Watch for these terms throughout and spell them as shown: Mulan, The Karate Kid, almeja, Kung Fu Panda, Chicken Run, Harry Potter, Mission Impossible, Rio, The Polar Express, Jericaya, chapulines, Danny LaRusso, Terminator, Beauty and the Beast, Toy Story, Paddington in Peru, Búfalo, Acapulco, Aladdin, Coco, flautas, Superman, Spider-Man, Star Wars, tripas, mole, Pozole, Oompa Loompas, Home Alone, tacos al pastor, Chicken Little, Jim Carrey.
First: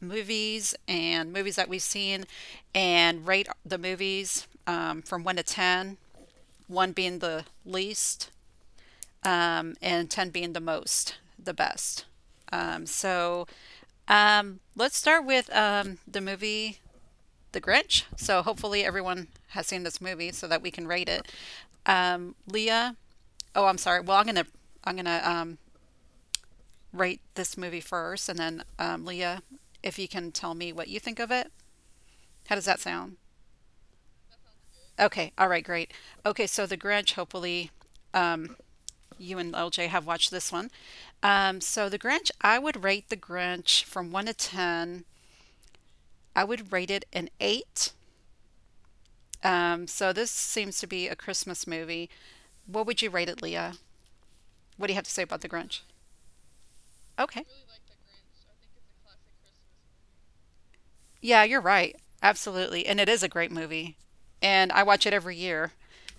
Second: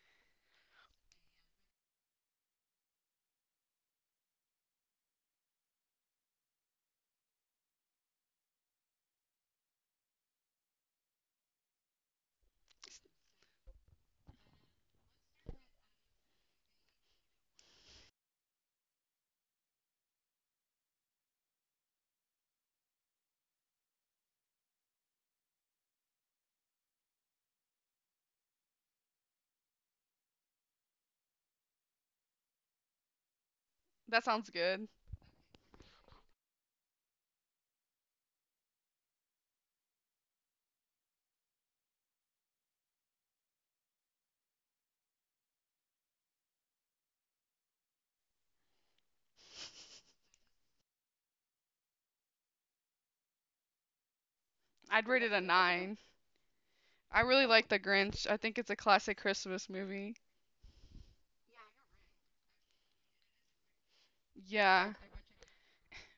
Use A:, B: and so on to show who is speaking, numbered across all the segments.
A: movies and movies that we've seen and rate the movies from 1 to ten, one being the least, and 10 being the most, the best. Um, so let's start with the movie The Grinch. So hopefully everyone has seen this movie so that we can rate it. Leah, oh, I'm sorry. Well, I'm gonna rate this movie first, and then, Leah, if you can tell me what you think of it. How does that sound?
B: That sounds good.
A: Okay, all right, great. Okay, so The Grinch, hopefully you and LJ have watched this one. So The Grinch, I would rate The Grinch from 1 to 10. I would rate it an 8. So this seems to be a Christmas movie. What would you rate it, Leah? What do you have
B: I'd
A: to say
B: rate it
A: about
B: a
A: The Grinch?
B: nine. I
A: Okay.
B: really like The Grinch. I think it's a classic Christmas movie.
A: Yeah, you're right. Absolutely. And it is a great movie. And I
B: Yeah,
A: watch it every year.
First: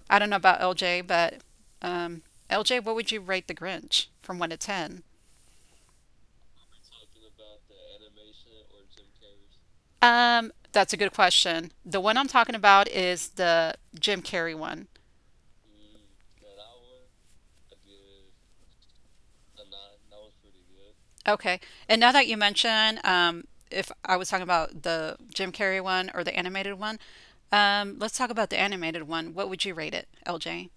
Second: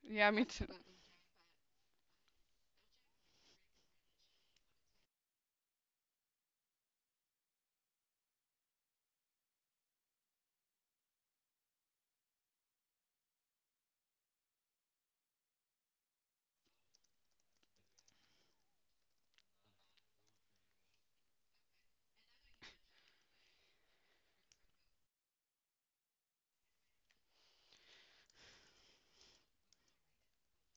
A: I don't
B: yeah,
A: know
B: me
A: about
B: too.
A: LJ, but um, LJ, what would you rate The Grinch from 1 to 10? That's a good question. The one I'm talking about is the Jim Carrey one. Okay. And now that you mention, if I was talking about the Jim Carrey one or the animated one, let's talk about the animated one. What would you rate it, LJ?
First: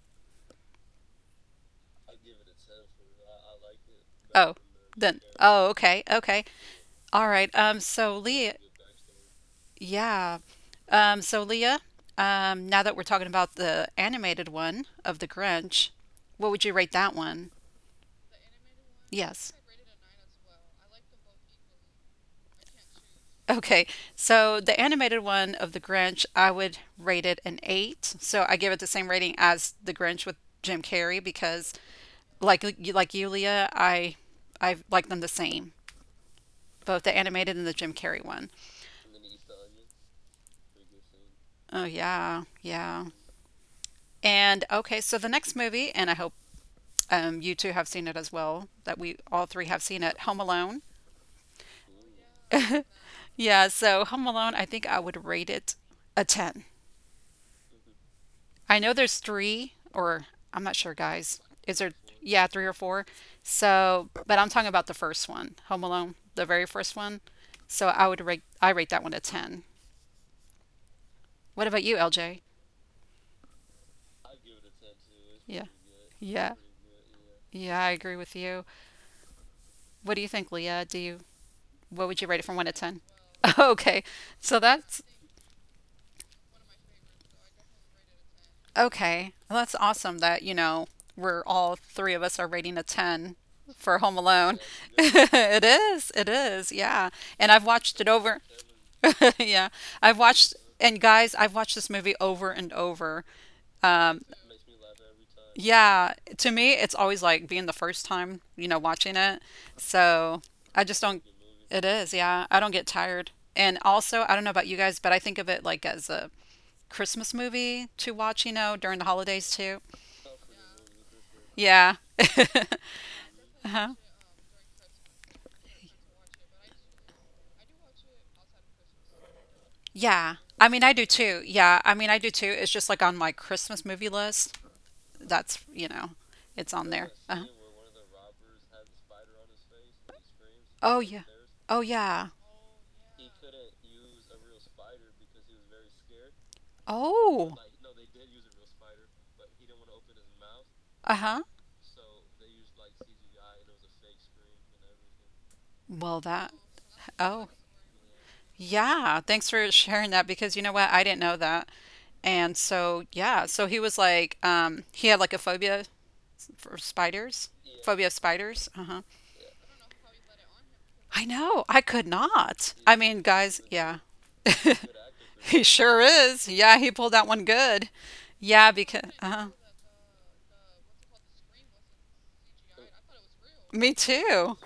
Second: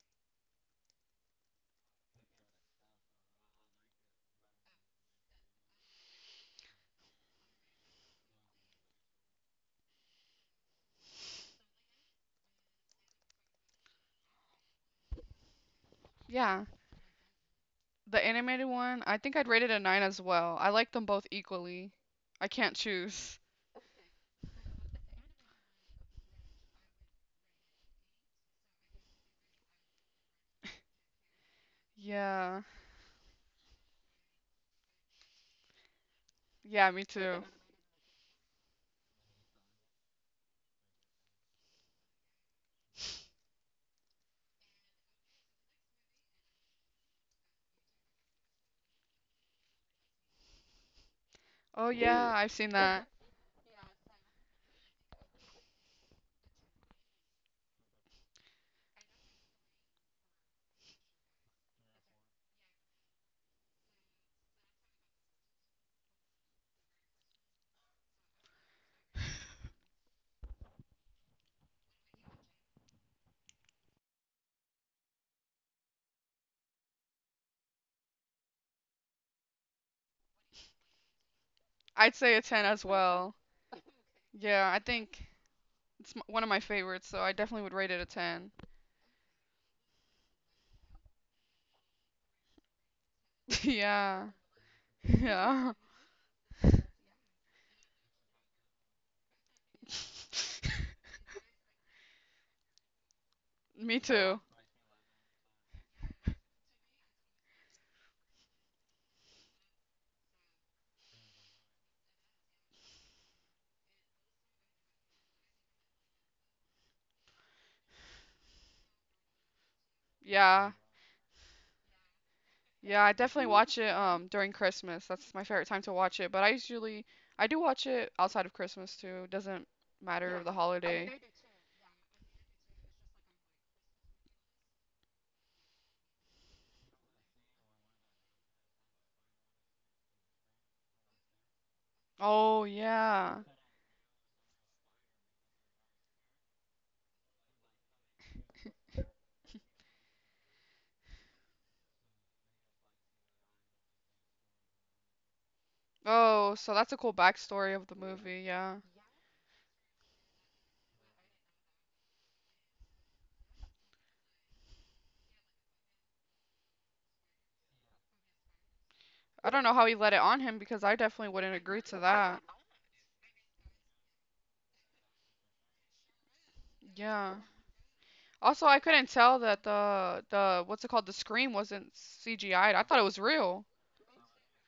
A: Oh, then. Oh, okay. Okay. All right. Yeah. So Leah, now that we're talking about the animated one of The Grinch, what would
B: Yeah,
A: you rate that one?
B: the animated one. I think I'd
A: Yes.
B: rate it a nine as well. I like them both equally. I can't choose.
A: Okay. So the animated one of The Grinch, I would rate it an eight. So I give it the same rating as The Grinch with Jim Carrey because,
B: Yeah,
A: like you, Leah, I like them the same,
B: yeah,
A: both
B: me
A: the
B: too.
A: animated and the Jim Carrey one. Oh yeah, yeah. And okay, so the next movie, and I hope you two have seen it as well, that we all three have seen it. Home Alone.
B: Oh yeah, I've seen that.
A: Yeah, so Home Alone, I think I would rate it a 10. I know there's three, or I'm not sure, guys. Is there, yeah, three or four? So, but I'm talking about the first one, Home Alone, the very first one. So I rate that one a 10. What about you, LJ? Yeah. Yeah. Yeah, I agree with you. What do you think, Leah? Do you what
B: I'd
A: would you
B: say a
A: rate it from
B: 10
A: 1 to
B: as
A: 10?
B: well.
A: Okay. So
B: Yeah, I
A: that's
B: think it's m- One of my favorites, so I definitely would rate it a 10.
A: Okay. Well, that's awesome that, you know, we're all three of us are rating a 10 for Home
B: Yeah,
A: Alone. It
B: yeah.
A: is. It is. Yeah. And I've watched it over. Yeah. I've watched, and guys, I've watched this movie over and over.
B: Me
A: Um,
B: too.
A: yeah. To me, it's always like being the first time, you know, watching it. So I just don't, it is. Yeah. I don't get tired. And also, I don't know about you guys, but I think of it like as a Christmas movie to watch, you know, during the holidays too.
B: Yeah.
A: Yeah.
B: Yeah, I definitely watch it
A: Uh-huh.
B: during Christmas. That's my favorite time to watch it. But I do watch it outside of Christmas too. Doesn't matter
A: Yeah.
B: of the
A: I mean, I do
B: holiday.
A: too. Yeah. I mean, I do too. It's just like on my Christmas movie list. That's, you know, it's on there. Uh-huh. Oh, yeah. Oh, yeah.
B: Oh yeah.
A: Oh. Uh-huh. Well,
B: Oh,
A: that.
B: so that's a cool
A: Oh,
B: backstory of the movie. Yeah.
A: yeah. Thanks for sharing that because you know what? I didn't know that. And so, yeah. So he was like, he had like a phobia for spiders, phobia of spiders. Uh-huh.
B: I don't know how he let it on him because I
A: I
B: definitely wouldn't
A: know.
B: agree
A: I
B: to
A: could
B: that.
A: not. I mean, guys, yeah. He sure is. Yeah, he pulled that
B: Yeah.
A: one good.
B: Also,
A: Yeah,
B: I
A: because
B: couldn't tell that the what's it called, the scream, wasn't CGI'd. I thought it was real.
A: me too.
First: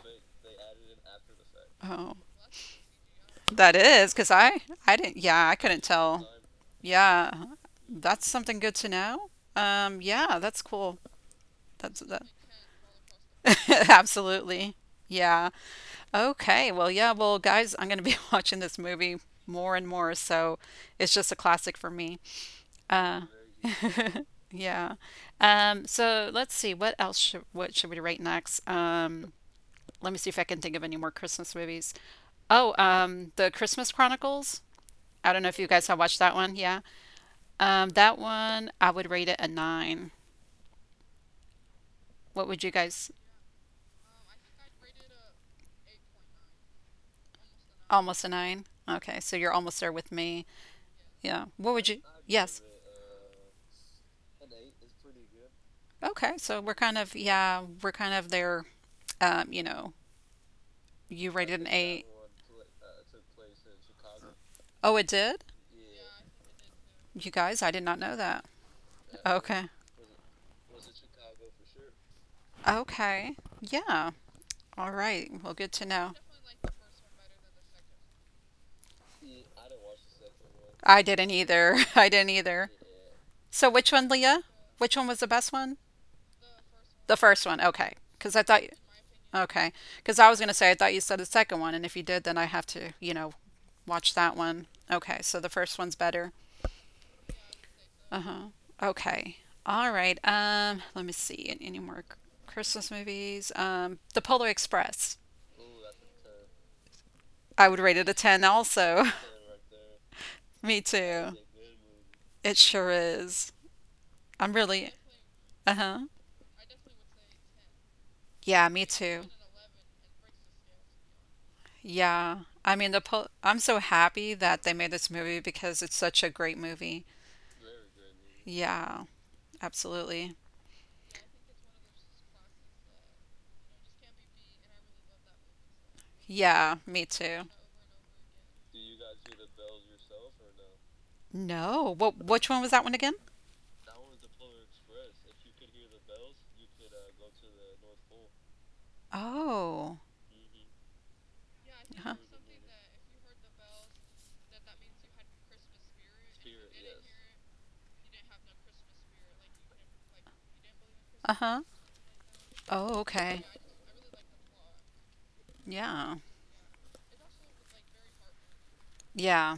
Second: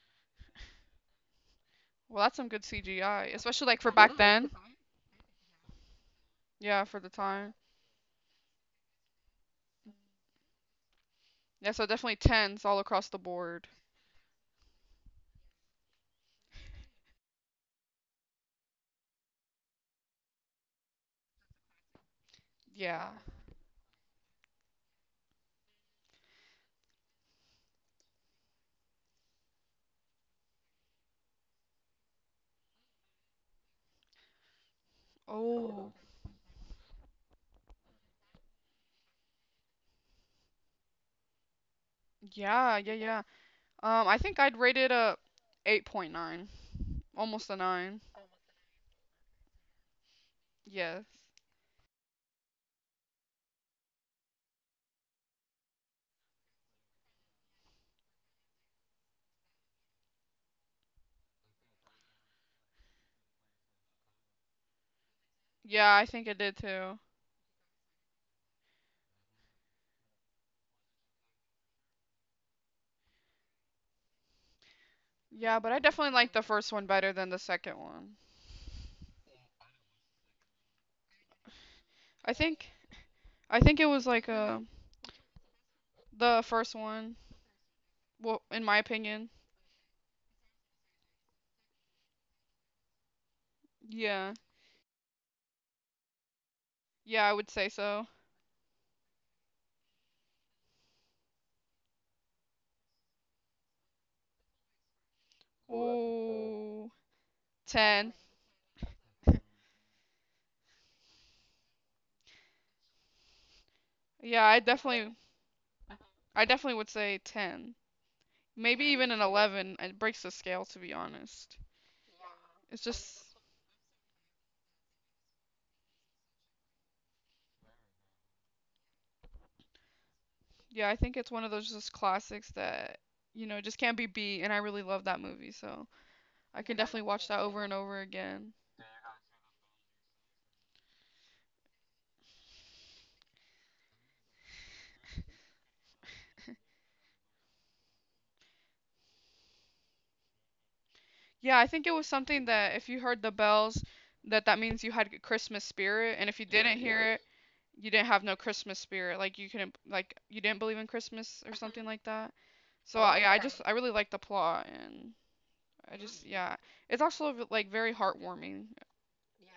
A: Oh,
B: Well, that's some good CGI, especially
A: that
B: like for
A: is
B: back
A: because
B: then.
A: I didn't. Yeah, I couldn't tell.
B: Yeah, for the
A: Yeah,
B: time.
A: that's something good to know. Yeah, that's cool.
B: Yeah, so
A: That's
B: definitely
A: that.
B: tens all across the board.
A: Absolutely. Yeah. Okay. Well, yeah. Well, guys, I'm gonna be watching this movie more and more, so it's just a classic for me.
B: Yeah.
A: Uh, Yeah. So let's see, what should we rate next? Let me see if I can think of any more Christmas movies. Oh, The Christmas Chronicles. I don't know if you guys
B: Oh.
A: have watched that one. Yeah. That one I would rate it a nine. What would you
B: Yeah, yeah,
A: guys?
B: yeah. I think I'd rate it a 8.9, almost a 9.
A: Almost a nine. Okay, so you're almost there with me.
B: Yes.
A: Yeah. What would you? Yes. Okay, so we're we're kind of there. You know, you rated an eight. Oh, it did?
B: Yeah, I think it did too.
A: You guys, I did not know that. Okay. Okay. Yeah. All right. Well,
B: Yeah,
A: good
B: but I
A: to know.
B: definitely liked the first one better than the second one.
A: I didn't either. I didn't
B: I think
A: either.
B: I
A: So,
B: think it
A: which one,
B: was like
A: Leah? Which one was the best one?
B: the first
A: The
B: one,
A: first one. Okay. Because I
B: well,
A: thought,
B: in my opinion.
A: okay. Because I was going to say, I thought you said the second one. And if you did, then I have to, you know, watch
B: Yeah.
A: that one. Okay. So the first one's better.
B: Yeah, I would say so.
A: Uh huh. Okay. All right. Let me see. Any more Christmas movies? The Polar Express.
B: Ooh,
A: I would rate it a
B: 10.
A: 10 also. Me too. It sure is.
B: Yeah,
A: I'm
B: I
A: really,
B: definitely
A: uh-huh.
B: I definitely would say 10.
A: Yeah, me
B: Maybe even an
A: too.
B: 11. It breaks the scale, to be honest.
A: Yeah. I
B: It's
A: mean, the
B: just,
A: po I'm so happy that they made this movie because it's such a great movie. Yeah, absolutely.
B: yeah, I think it's one of those just classics that, you know, just can't be beat. And I really love that movie, so I
A: Yeah,
B: can definitely
A: me
B: watch that
A: too.
B: over and over again.
A: No. What which one was that one again? Oh.
B: Yeah, I think it was
A: Uh-huh.
B: something that if you heard the bells, that means you had Christmas spirit, and if you didn't hear it, you didn't have no Christmas spirit. Like you couldn't, like you didn't believe in Christmas or
A: Uh-huh.
B: something like that.
A: Oh,
B: So I, yeah, I
A: okay.
B: just I really like the plot, and I
A: Yeah.
B: just yeah, it's also like very heartwarming.
A: Yeah.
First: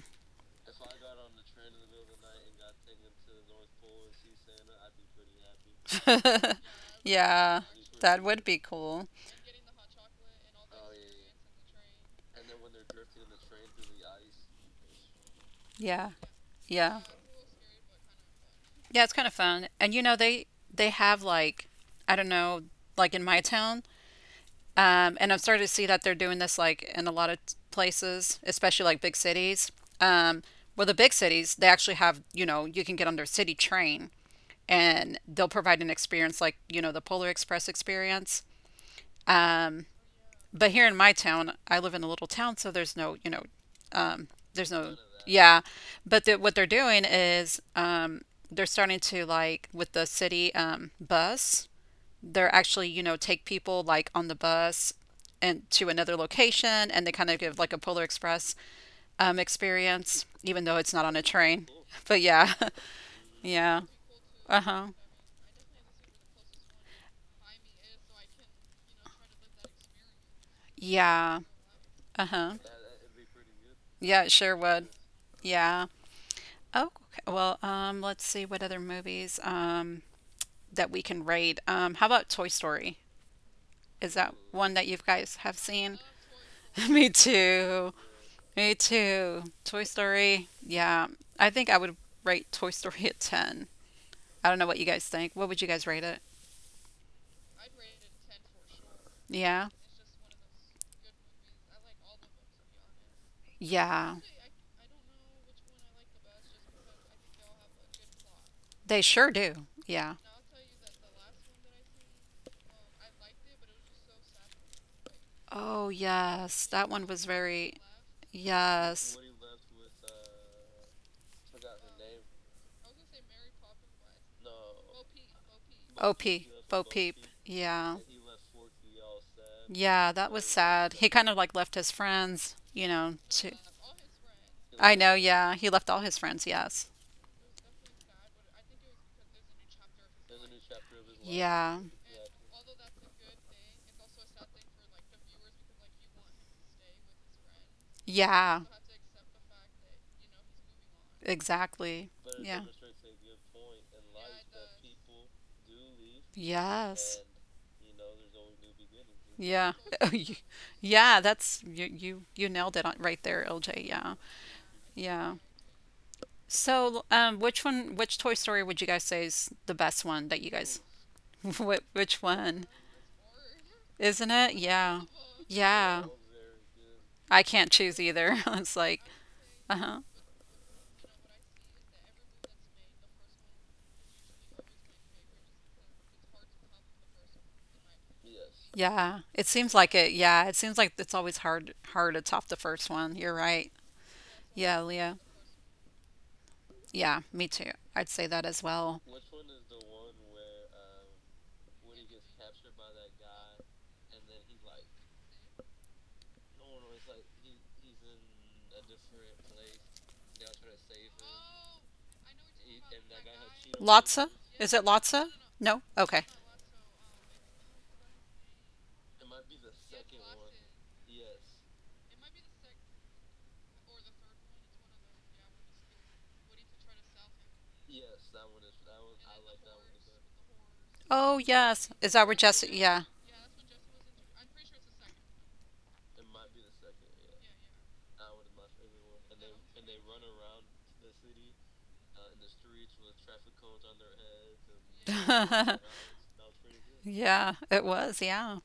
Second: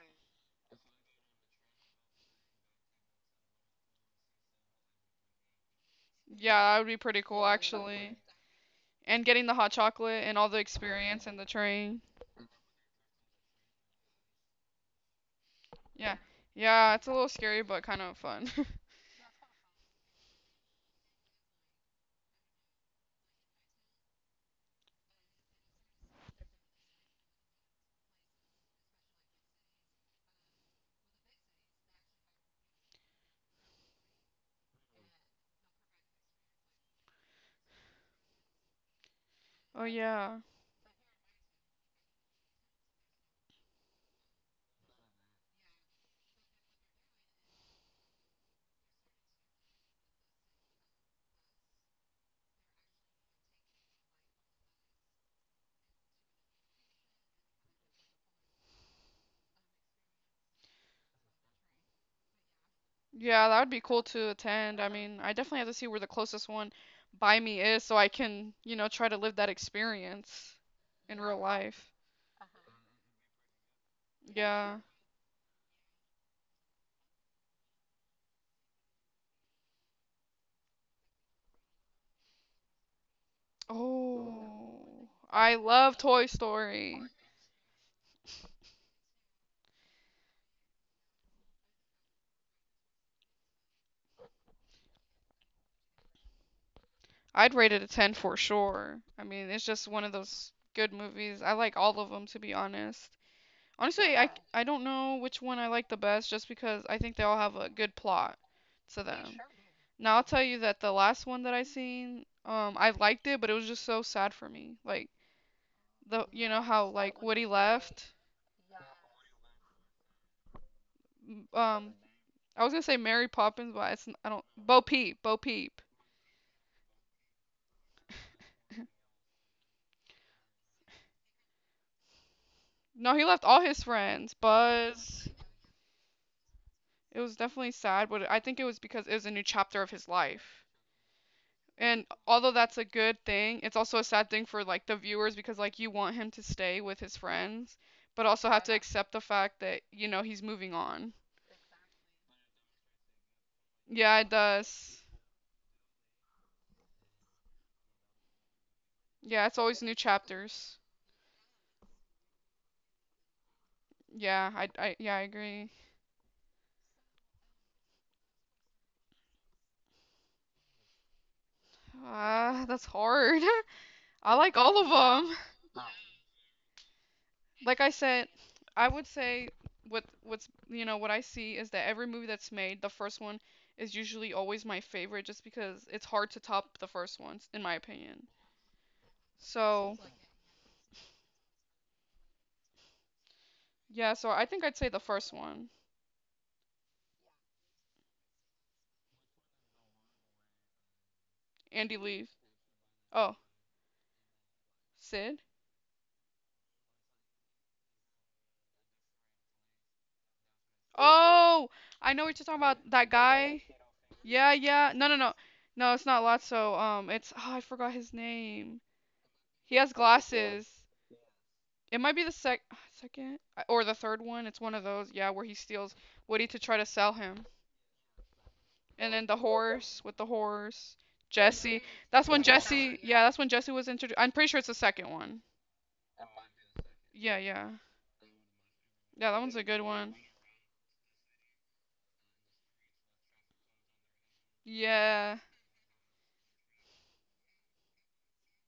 B: Yeah, that would be pretty cool
A: Yeah.
B: actually.
A: That would be cool.
B: And getting the hot chocolate and all the experience and the train.
A: Yeah.
B: Yeah. Yeah,
A: Yeah.
B: it's a little scary but kind of fun.
A: Yeah, it's kind of fun. And you know, they have like I don't know, like in my town, and I'm starting to see that they're doing this like in a lot of places, especially like big cities. Um, well, the big cities, they actually have, you know, you can get on their city train and they'll provide an experience like, you know, the Polar Express experience.
B: Oh
A: Um,
B: yeah.
A: but here in my town, I live in a little town, so there's no, you know, um, there's no, yeah. But the, what they're doing is they're starting to like with the city bus. They're actually, you know, take people like on the bus and to another location, and they kind of give like a Polar Express experience, even though it's not on a train. But yeah,
B: Yeah, that would be
A: yeah,
B: cool to
A: uh
B: attend. I
A: huh,
B: mean, I definitely have to see where the closest one by me is so I can, you know, try to live that experience in real
A: yeah,
B: life.
A: uh huh, yeah. It sure
B: Yeah.
A: would. Yeah. Oh, okay. Well, let's see what other movies. That we can rate. How about Toy Story? Is that one that you
B: Oh,
A: guys
B: I
A: have
B: love
A: seen?
B: Toy Story.
A: Me too. Me too. Toy Story. Yeah. I think I would rate Toy Story at 10. I don't know what you guys think. What would you guys rate it?
B: I'd rate it a 10 for sure. I mean, it's
A: Yeah.
B: just one of those good movies. I like all of them, to be honest. Honestly,
A: Yeah.
B: I, I don't know which one I like the best just because I think they all have a good plot
A: They
B: to them.
A: sure
B: Sure.
A: do. Yeah.
B: Now I'll tell you that the last one that I seen, I liked it, but it was just so sad for me. Like
A: Oh,
B: the, you know
A: yes.
B: how
A: That one
B: like
A: was
B: Woody
A: very.
B: left.
A: Yes.
B: M- Um, I was gonna say Mary Poppins, but it's n- I don't. Bo Peep, Bo Peep.
A: OP. Bo Peep. Yeah. Yeah, that was sad. He kind of like left his friends, you know,
B: No, he left
A: to
B: all his friends.
A: I know,
B: Buzz.
A: yeah. He left all his friends, yes.
B: It was definitely sad, but I think it was because it was a new chapter of his life.
A: Yeah.
B: And although that's a good thing, it's also a sad thing for like the viewers because like you want him to stay with his friends, but also
A: Yeah,
B: have to accept the fact that, you know, he's moving on.
A: exactly. Yeah.
B: Yeah, it does.
A: Yes.
B: Yeah, it's
A: Yeah.
B: always new
A: Oh, you-
B: chapters.
A: yeah, that's you nailed it on, right there, LJ. Yeah.
B: Yeah, I yeah, I
A: Yeah.
B: agree.
A: So, which Toy Story would you guys say is the best one that you guys what which
B: Ah,
A: one?
B: that's hard.
A: Isn't
B: I
A: it?
B: like all of
A: Yeah.
B: them.
A: Yeah. I can't
B: Like I
A: choose
B: said,
A: either. It's
B: I
A: like,
B: would say
A: uh-huh.
B: what what's you know what I see is that every movie that's made, the first one is usually always my favorite just because it's hard to top the first ones in my opinion.
A: Yeah, it seems like
B: So
A: it. Yeah, it seems like it's always hard to top the first one. You're right.
B: yeah, so I think I'd
A: Yeah,
B: say the
A: Leah.
B: first one.
A: Yeah, me too. I'd say that as well.
B: Andy Leaf. Oh, Sid? Oh, I know what you're talking about. That guy.
A: Lotsa?
B: Yeah,
A: Is it
B: yeah. No, no,
A: Lotsa?
B: no.
A: No?
B: No, it's not
A: Okay.
B: Lotso. It's oh, I forgot his name. He has glasses. It might be the second or the third one. It's one of those. Yeah, where he steals Woody to try to sell him. And then the horse with the horse.
A: Oh,
B: Jesse.
A: yes. Is
B: That's
A: that where
B: when
A: Jessica?
B: Jesse.
A: Yeah.
B: Yeah, that's when Jesse was introduced. I'm pretty sure it's the second one. Yeah, yeah. Yeah, that one's a good one. Yeah.
A: Yeah, it was. Yeah.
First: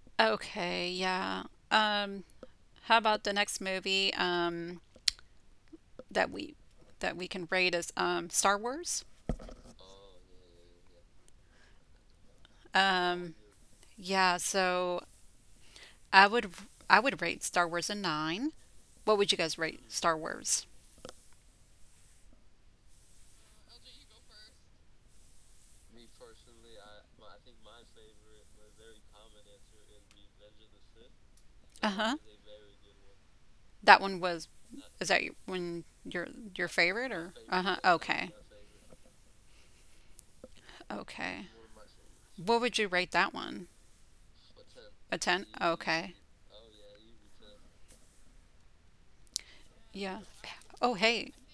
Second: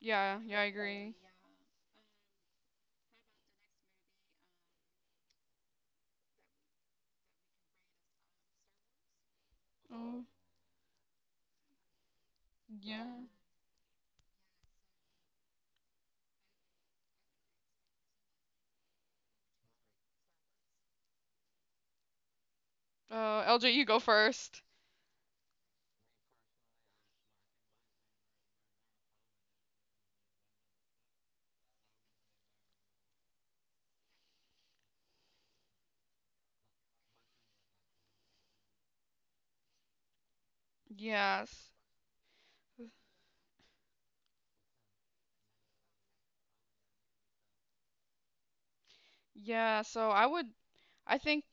B: Yeah, yeah, I
A: Okay,
B: agree.
A: yeah. Um, how about the next movie that we that we can rate is Star Wars?
B: Oh, yeah.
A: Um, yeah, so I would I would rate Star Wars a 9. What would you guys rate Star Wars?
B: LJ, you go first.
A: Uh huh. That one was when your favorite or uh huh? Okay, okay.
B: Yes.
A: What would you rate that one? A ten? Okay.
B: Yeah, so
A: Yeah.
B: I would,
A: Oh
B: I
A: hey.
B: think,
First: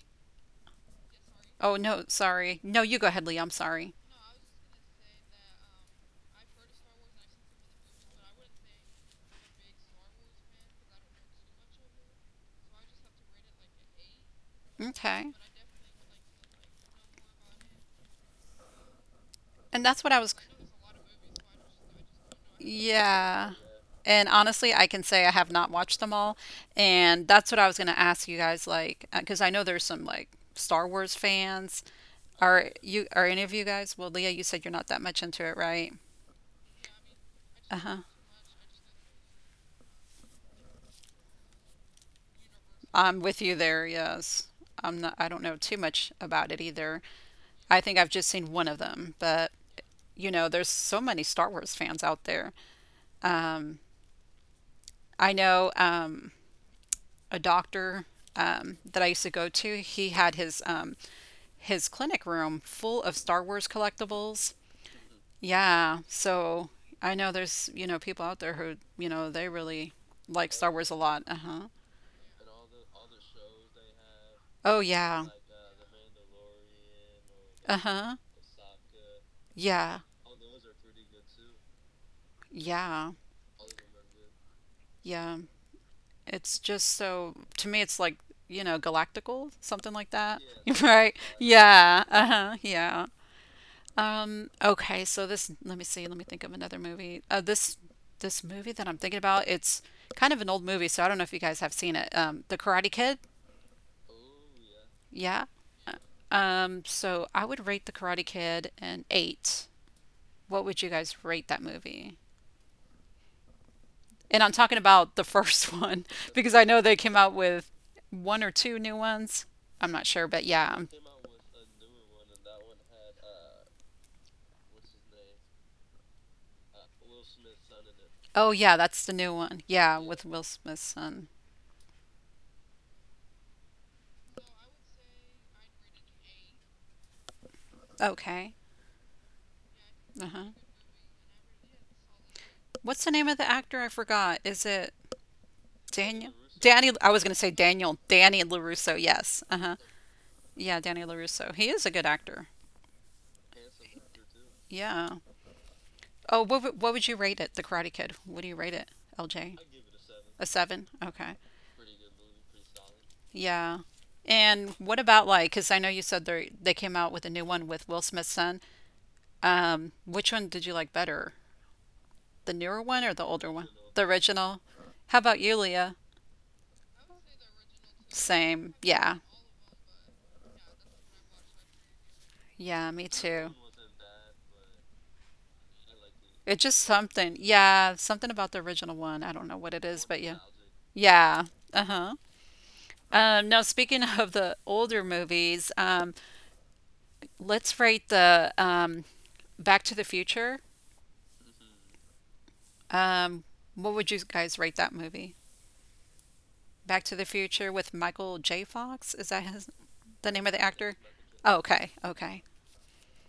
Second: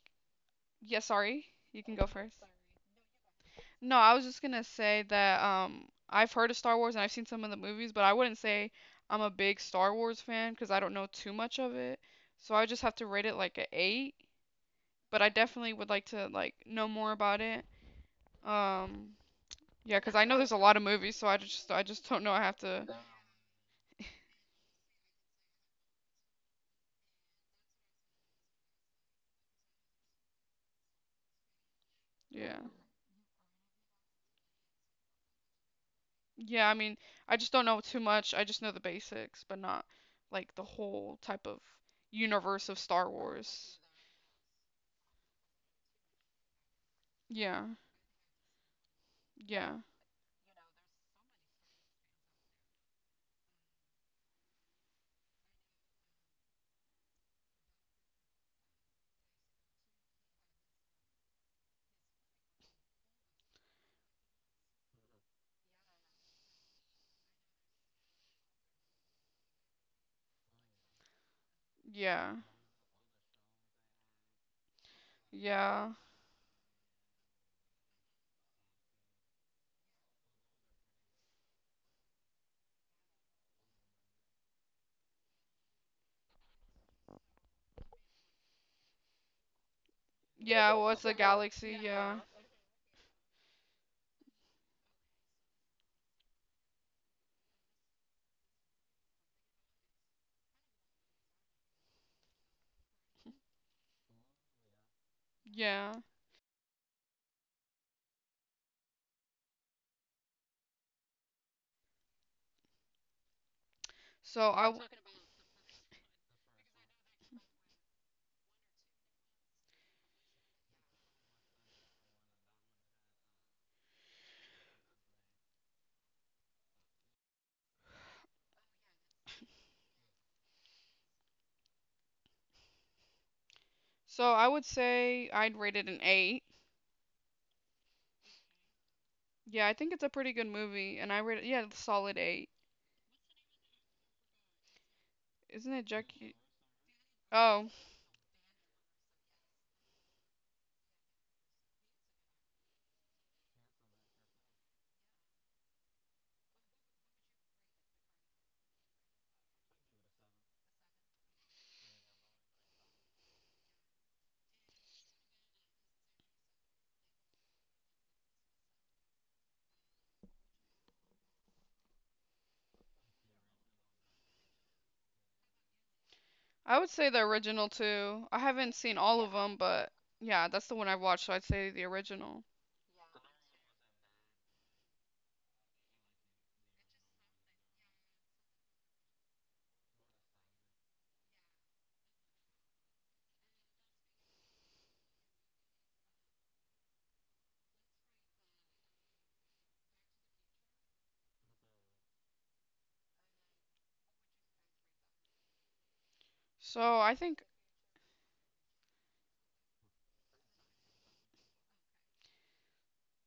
B: yeah, sorry,
A: Oh
B: You can
A: no,
B: go first.
A: sorry. No, you go ahead, Lee. I'm sorry.
B: No, I was just gonna say that I've heard of Star Wars and I've seen some of the movies, but I wouldn't say I'm a big Star Wars fan because I don't know too much of it. So I would just have to rate it like a eight, but I
A: Okay.
B: definitely would like to like know more about it. Um,
A: And
B: yeah,
A: that's what
B: because
A: I
B: I
A: was.
B: know there's a lot of movies, so I just don't know. I have to,
A: Yeah. And honestly, I can say I have not watched them all. And that's what I was going to ask you guys, like, because I know there's some, like, Star Wars fans
B: yeah.
A: Are you are any of you guys? Well, Leah, you said you're not that much into it, right?
B: Yeah, I mean, I just don't know
A: Uh-huh.
B: too much. I just know the basics, but not like the whole type of universe of Star
A: I'm with you
B: Wars.
A: there, yes. I don't know too much about it either.
B: Yeah,
A: I think I've just seen one of them, but
B: yeah,
A: you know, there's so many Star Wars fans out there. Um, I know a doctor that I used to go to, he had his clinic room full of Star Wars collectibles. Yeah, so I know there's, you know, people out there who, you know, they really like Star Wars a lot. Uh-huh.
B: yeah,
A: Oh, yeah.
B: yeah,
A: Uh-huh. Yeah. Yeah. Yeah. It's just so to me it's like, you know, galactical, something like that.
B: yeah. What's a
A: Right?
B: galaxy?
A: Yeah.
B: Yeah,
A: Uh-huh. Yeah. Okay, so this let me see, let me think of another movie. This movie that I'm thinking about, it's kind of an old movie, so I don't know if you guys have seen it. The Karate Kid. Yeah.
B: yeah.
A: So I would rate The Karate Kid an 8. What would you guys rate that movie? And
B: So
A: I'm
B: I,
A: talking
B: w-
A: about the first one because I know they came out with one or two new ones. I'm not sure, but yeah. Oh, yeah, that's the new one. Yeah, with Will Smith's son.
B: so I would say I'd rate it an eight.
A: Okay.
B: Yeah, I think it's a pretty good
A: Uh-huh.
B: movie, and I rate it yeah, a solid eight.
A: What's the name of the actor? I forgot. Is it
B: Isn't it
A: Daniel?
B: Jackie?
A: Danny, I was going to say
B: Oh,
A: Daniel. Danny LaRusso, yes. Uh-huh. Yeah, Danny LaRusso. He is a good actor. Yeah. What would you rate it, The Karate Kid? What do you rate it, LJ? A seven? Okay. Yeah. And what about like, because I know you said they came out with a new one with Will Smith's son. Which one did you like better? The newer one or the older one? The original. How about you, Leah?
B: I would say the original too. I
A: Same.
B: haven't seen
A: Yeah.
B: all of them, but yeah, that's the one I've watched, so I'd say the original.
A: Yeah, me too. It's just something. Yeah, something about the original one. I don't know what it is, but yeah. Yeah. Uh-huh. Now speaking of the older movies, let's rate the Back to the Future. Um, what would you guys rate that movie?
B: So
A: Back to
B: I
A: the
B: think
A: Future with Michael J. Fox. The name of the actor? Oh, okay. Okay.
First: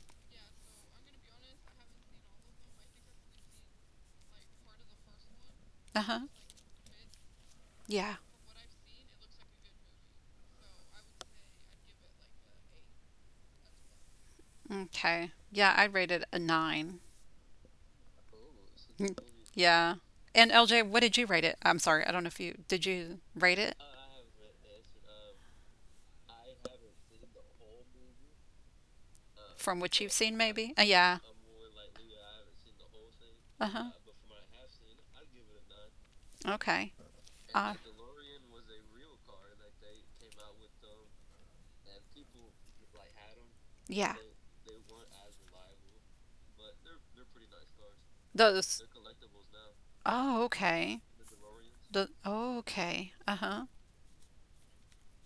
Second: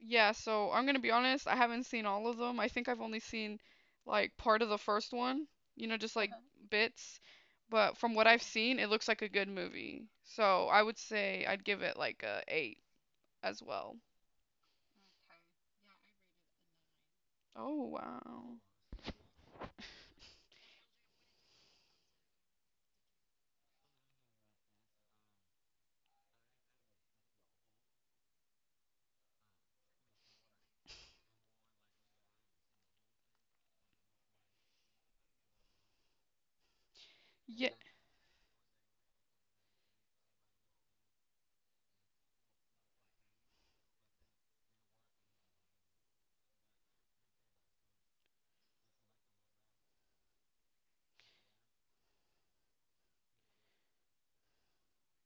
B: Yeah, so I'm gonna be honest, I haven't seen all of them. I think I've only seen like part of the first one, you know,
A: Uh
B: just
A: huh.
B: like bits. But
A: Yeah.
B: from what I've seen, it looks like a good movie. So I would say I'd give it like a eight as well.
A: Okay. Yeah, I rated a nine.
B: Oh wow.
A: Mm, Yeah. And LJ, what did you rate it? I'm sorry, I don't know if you did you rate it from what you've seen, maybe? Yeah. Uh huh. Okay.
B: Yeah,
A: Uh, yeah. Those. Oh, okay. The okay. Uh huh.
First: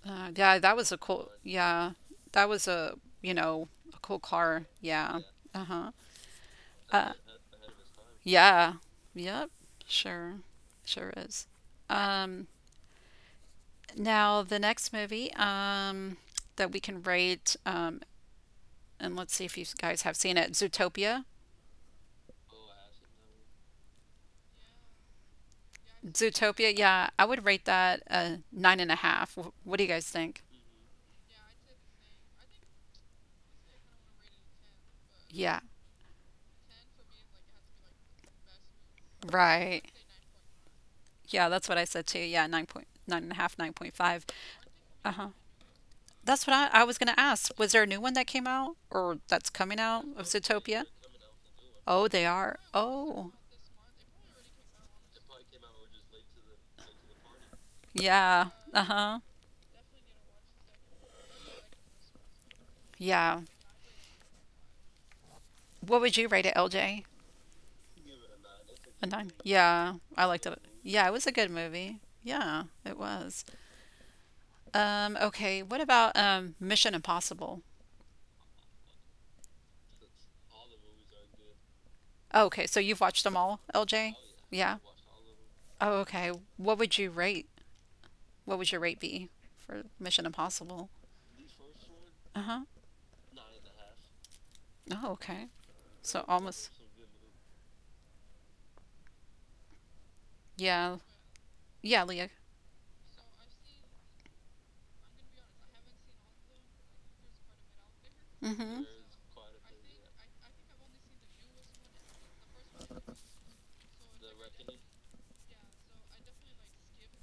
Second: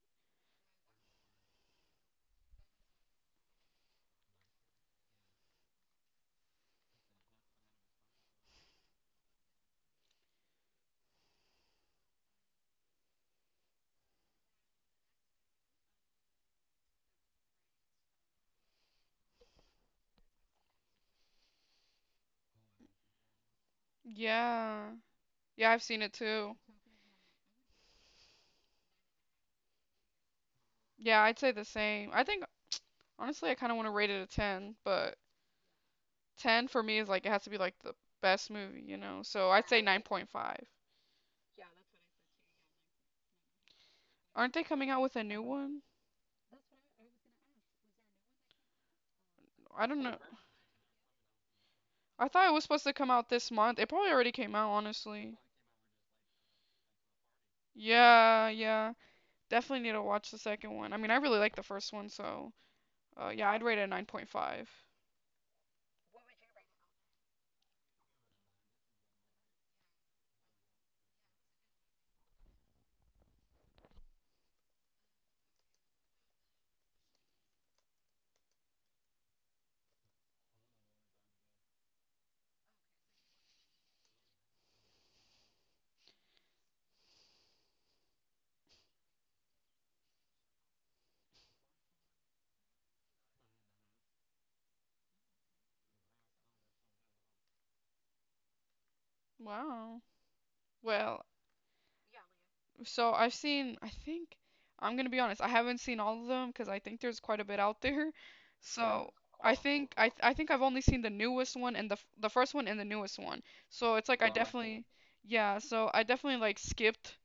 A: Yeah, that was a cool. Yeah, that was a you know a cool car. Yeah. Uh-huh. Uh Yeah. Yep. Sure. Sure is. Um, Now the next movie that we can rate, and let's see if you guys have seen it, Zootopia.
B: yeah, yeah. I've seen it too.
A: Zootopia. Yeah, I would rate that a 9.5. What do you guys think?
B: Yeah, I'd say the same. I think Honestly, I kind of want to rate it a 10, but
A: Yeah.
B: 10 for me is like it has to be like the best movie, you know. So I'd say
A: Right.
B: 9.5.
A: Yeah, that's what I said too. Yeah, 9.9 and a half, 9.5.
B: Aren't they coming out with a
A: Uh-huh.
B: new one?
A: That's what I was going to ask. Was there a new one that came out or that's coming
B: I don't
A: out
B: know.
A: of Zootopia? Oh,
B: I
A: they
B: thought it
A: are.
B: was supposed to come out
A: Oh,
B: this month. It probably already came out, honestly. Yeah,
A: yeah. Uh
B: yeah.
A: huh.
B: Definitely need to watch the second one. I mean, I really like the first one, so
A: Yeah.
B: yeah, I'd rate it a 9.5.
A: What would you rate it, LJ? a 9. Yeah, I liked it. Yeah, it was a good movie. Yeah, it was. Okay, what about Mission Impossible? Oh, okay, so you've watched them all, LJ? Yeah. Oh, okay. What would you rate? What would your rate be for Mission Impossible? Uh huh. Oh, okay. So almost.
B: Wow.
A: Yeah,
B: Well,
A: Yeah, Leah.
B: so I've seen, I'm gonna be honest, I haven't seen all of them because I think there's quite a bit out there.
A: Mm-hmm.
B: So I think I've only seen the newest one and the f- the first one and the newest one. So it's like I definitely like skipped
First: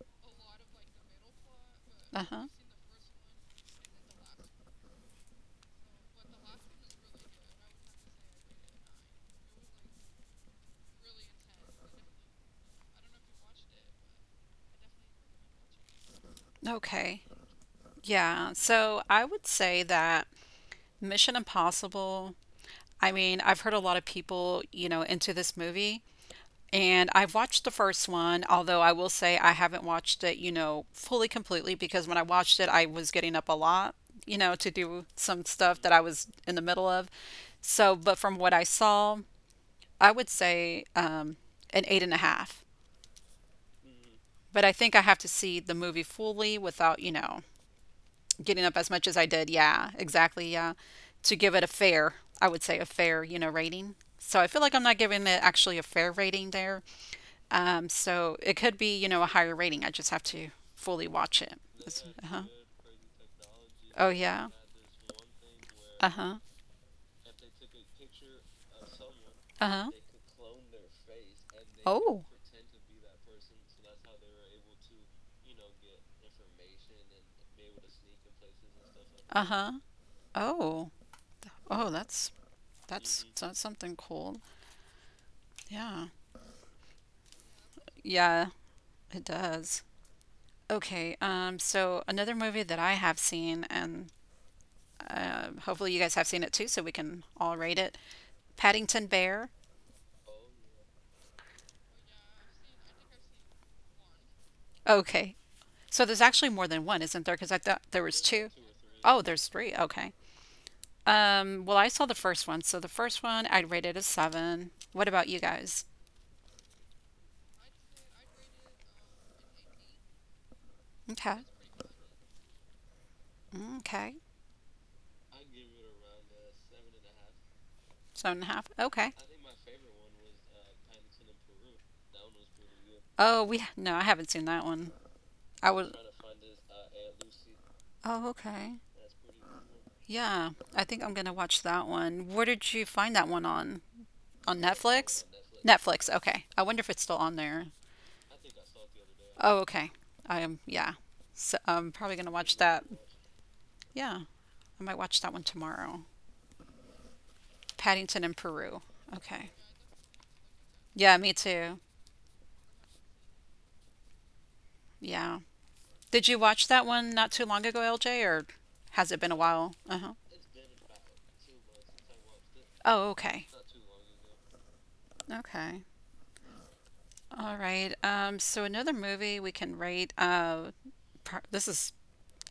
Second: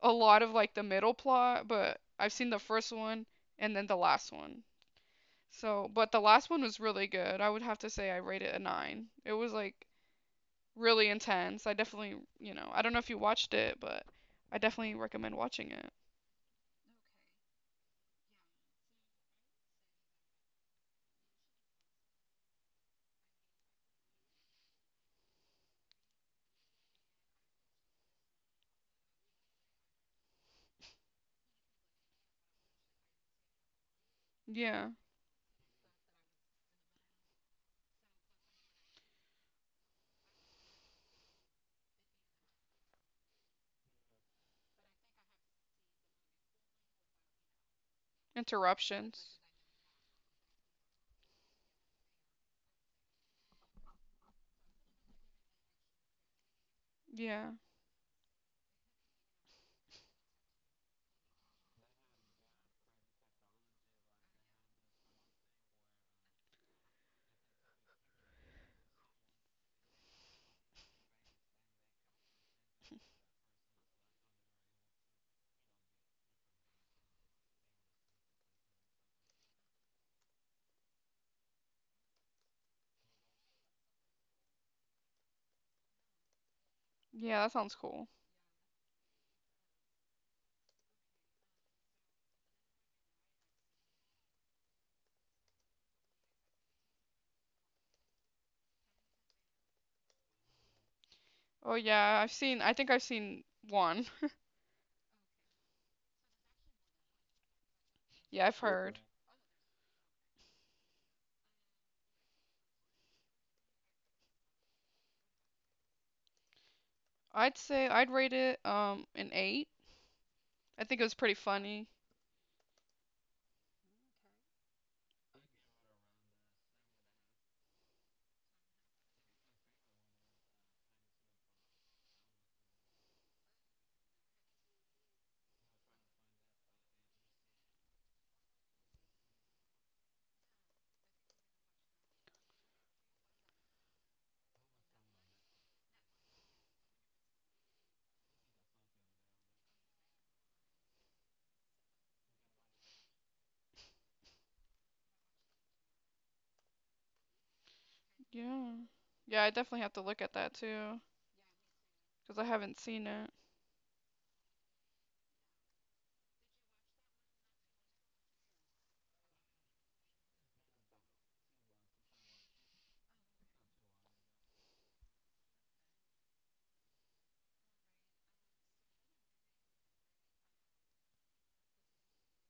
B: a lot of like the middle plot, but I've
A: Uh-huh.
B: seen the first one and then the last one. So, but the last one was really good. I would have to say I rate it a nine. It was like really intense. I definitely, you know, I don't know if you watched it, but I definitely recommend watching it.
A: Okay. Yeah. So I would say that Mission Impossible, I mean, I've heard a lot of people, you know, into this movie, and I've watched the first one, although I will say I haven't watched it, you know, fully completely because when I watched it, I was getting up a lot, you know, to
B: Yeah.
A: do some stuff that I was in the middle of. So, but from what I saw, I would say an 8.5. But I think I have to see the movie fully without, you know, getting up as much as I
B: Interruptions.
A: did. Yeah, exactly. Yeah. To give it a fair, I would say a fair, you know, rating. So I feel like I'm not giving it actually a fair rating there.
B: Yeah.
A: So it could be, you know, a higher rating. I just have to fully watch it. It's- Uh-huh. Oh, yeah. Uh-huh. Uh-huh. Oh. Uh-huh. Oh. Oh, that's that's something cool. Yeah.
B: Yeah, that sounds cool.
A: Yeah, it does. Okay, so another movie that I have seen, and hopefully you guys have seen it too, so we can all rate it. Paddington Bear.
B: Oh yeah, I think I've seen one.
A: Okay, so there's actually more than one, isn't there? Because I thought there was
B: Yeah,
A: two.
B: I've heard.
A: Oh, there's three. Okay. Well, I saw the first one, so the first one I'd rate it a 7. What about you guys?
B: I'd say I'd rate it an eight. I think it was pretty
A: Okay.
B: funny.
A: Okay. 7.5. Okay. Oh, we no, I haven't seen that one. I was. Oh, okay. Yeah, I think I'm gonna watch that one. Where did you find that one on? On Netflix? Netflix, okay. I wonder if it's still on there. Oh, okay. I am, yeah. So I'm probably gonna watch that. Yeah, I might watch that one tomorrow. Paddington in
B: Yeah.
A: Peru.
B: Yeah, I
A: Okay.
B: definitely have to look at that too,
A: Yeah, me too.
B: because I haven't seen it.
A: Yeah. Did you watch that one not too long ago, LJ, or has it been a while? Uh-huh. Oh, okay. Okay. All right. So another movie we can rate. Par- this is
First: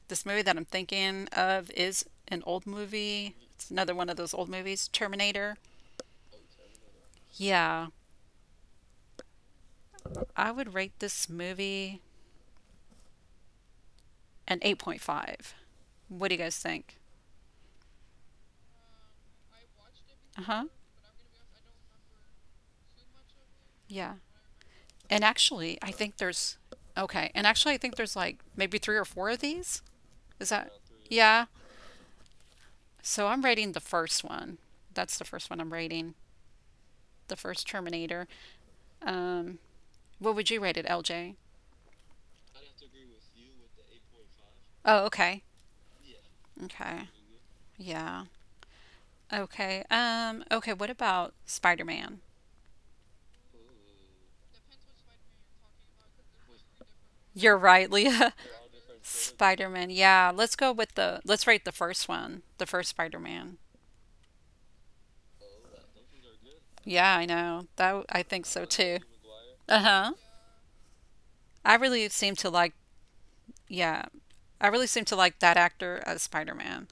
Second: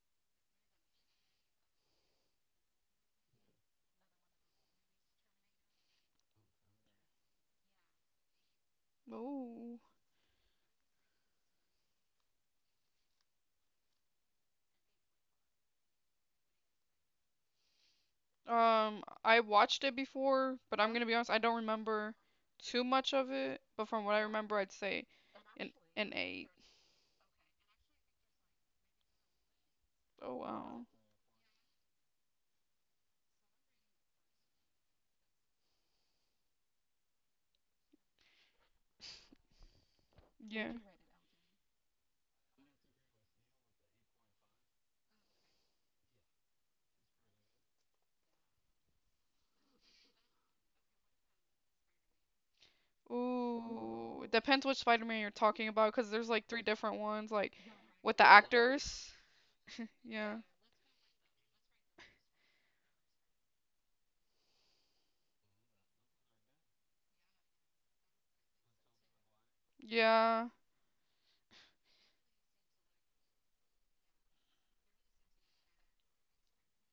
A: This movie that I'm thinking of is an old movie. It's another one of those old movies, Terminator. Yeah,
B: Oh.
A: I would rate this movie an 8.5. What do you guys think?
B: I watched it
A: Uh
B: before,
A: huh.
B: but I'm gonna be honest, I don't remember too much of it. But from
A: Yeah.
B: what I remember, I'd say
A: And
B: an
A: actually, I
B: an
A: think
B: eight.
A: there's, okay. And actually, I think there's like maybe three or four of these.
B: Oh
A: Is that,
B: wow.
A: yeah. So I'm rating the first one. That's the first one I'm rating, the first Terminator. Um, what would you
B: Yeah.
A: rate it, LJ? Oh, okay. Okay. Yeah. Okay. Okay, what about Spider-Man?
B: Ooh, it depends which Spider-Man you're talking about, because there's like three different ones, like
A: You're right,
B: with the
A: Leah.
B: actors.
A: Spider-Man. Yeah,
B: Yeah.
A: let's rate the first one, the first Spider-Man. Yeah, I know. I think so too. Uh-huh.
B: Yeah.
A: I really seem to like yeah. I really seem to like that actor as Spider-Man.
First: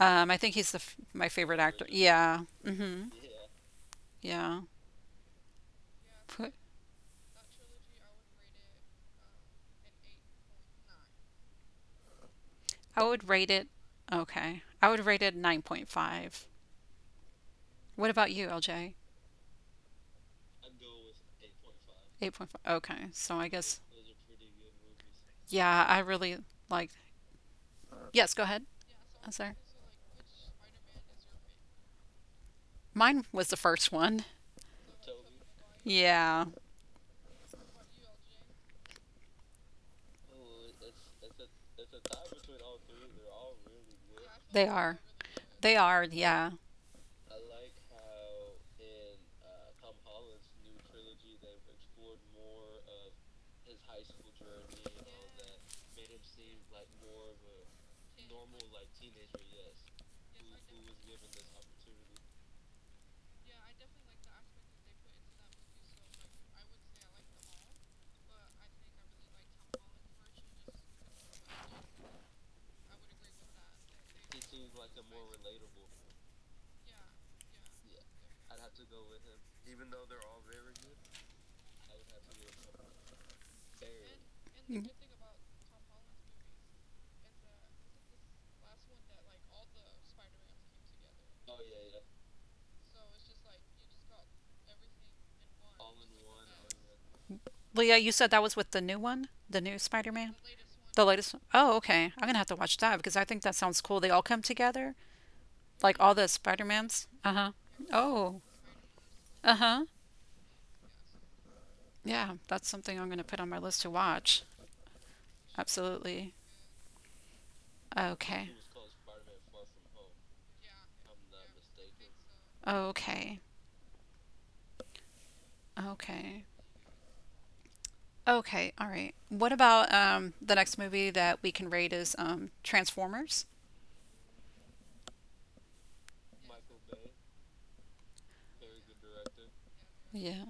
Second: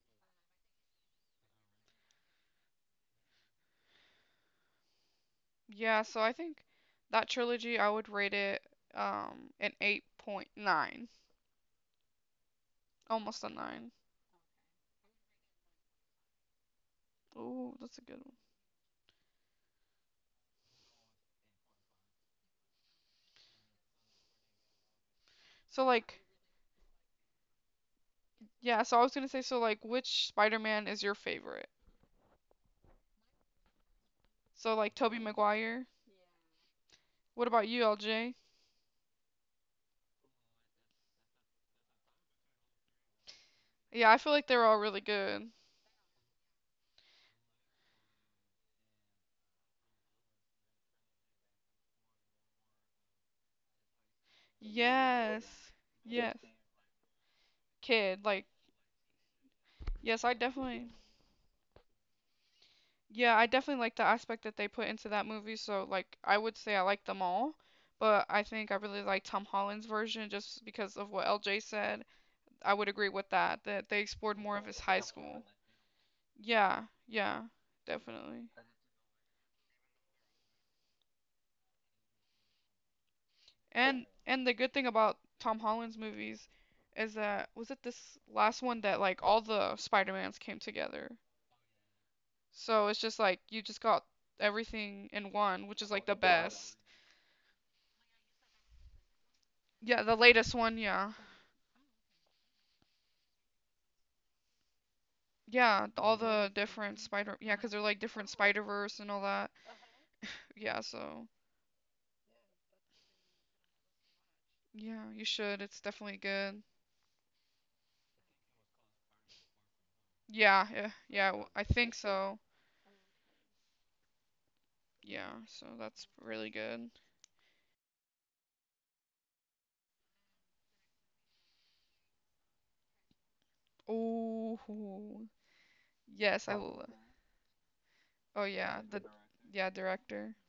A: I think he's the f my favorite actor. Yeah. Mm-hmm. Yeah.
B: Yeah. So I
A: Put-
B: think that trilogy, I would rate it an 8.9,
A: I would
B: almost
A: rate
B: a
A: it
B: 9.
A: okay. I would rate it 9.5.
B: Ooh, that's a
A: What
B: good
A: about
B: one.
A: you, LJ? 8.5. Okay. So I guess
B: So
A: Yeah, I
B: like
A: really like. Yes, go ahead.
B: Yeah, so I was gonna
A: I'm
B: say,
A: sorry.
B: so like, which Spider-Man is your favorite?
A: Mine was the first one.
B: So like, Tobey Maguire.
A: Yeah,
B: What about you, LJ? Yeah, I feel like they're
A: they
B: all
A: are.
B: really good.
A: They are, yeah.
B: Yes, yes. Kid, like, yes, I definitely, yeah, I definitely like the aspect that they put into that movie. So like, I would say I like them all, but I think I really like Tom Holland's version just because of what LJ said. I would agree with that, that they explored more of his high school. Yeah, yeah, definitely. And the good
A: Mhm.
B: thing about Tom Holland's movies is that was it this last one that like all the Spider-Mans came together. So it's just like you just got everything in one, which is like the best.
A: Leah, you said that was with the new one? The new
B: Yeah,
A: Spider
B: the
A: Man?
B: latest one,
A: The
B: yeah.
A: latest one? Oh, okay. I'm going to have to watch that because I think that sounds cool. They all come together,
B: Yeah,
A: like all
B: all
A: the
B: the
A: Spider
B: different
A: Mans. Uh
B: Spider,
A: huh.
B: Yeah, because 'cause they're like different
A: Oh,
B: Spider-Verse and all that.
A: uh huh.
B: Yeah, so
A: Yeah, that's something I'm going to put on my list to watch.
B: yeah, you should. It's definitely
A: Absolutely.
B: good.
A: Okay.
B: I think so.
A: Okay.
B: Yeah, so that's
A: Okay.
B: really good.
A: Okay, all right. What about the next movie that we can rate is Transformers?
B: Oh, yes, I love. Oh yeah, the yeah, director.
A: Yeah.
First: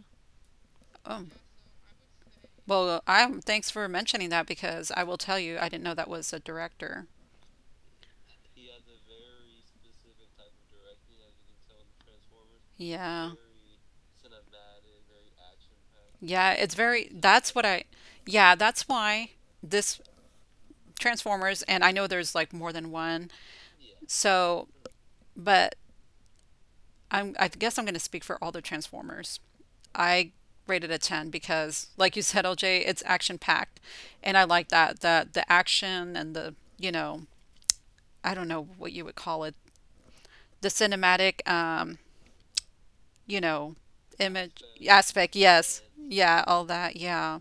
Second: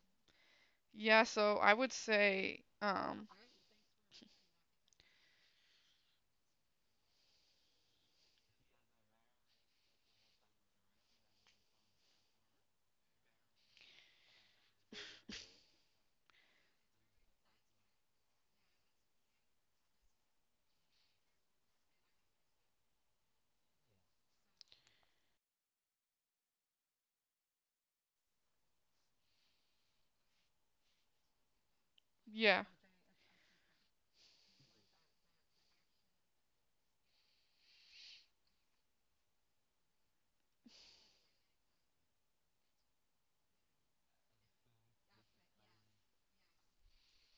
B: Yeah,
A: Um,
B: so I would say
A: well, I thanks for mentioning that because I will tell you I didn't know that was a director. Yeah. Yeah, it's very that's what I yeah, that's why this Transformers and I know there's like more than one. So, but I guess I'm going to speak for all the Transformers. I rated a 10 because like you said
B: yeah,
A: OJ it's action packed and I like that the action and the you know I don't know what you would call it the cinematic you know image aspect yes yeah all that yeah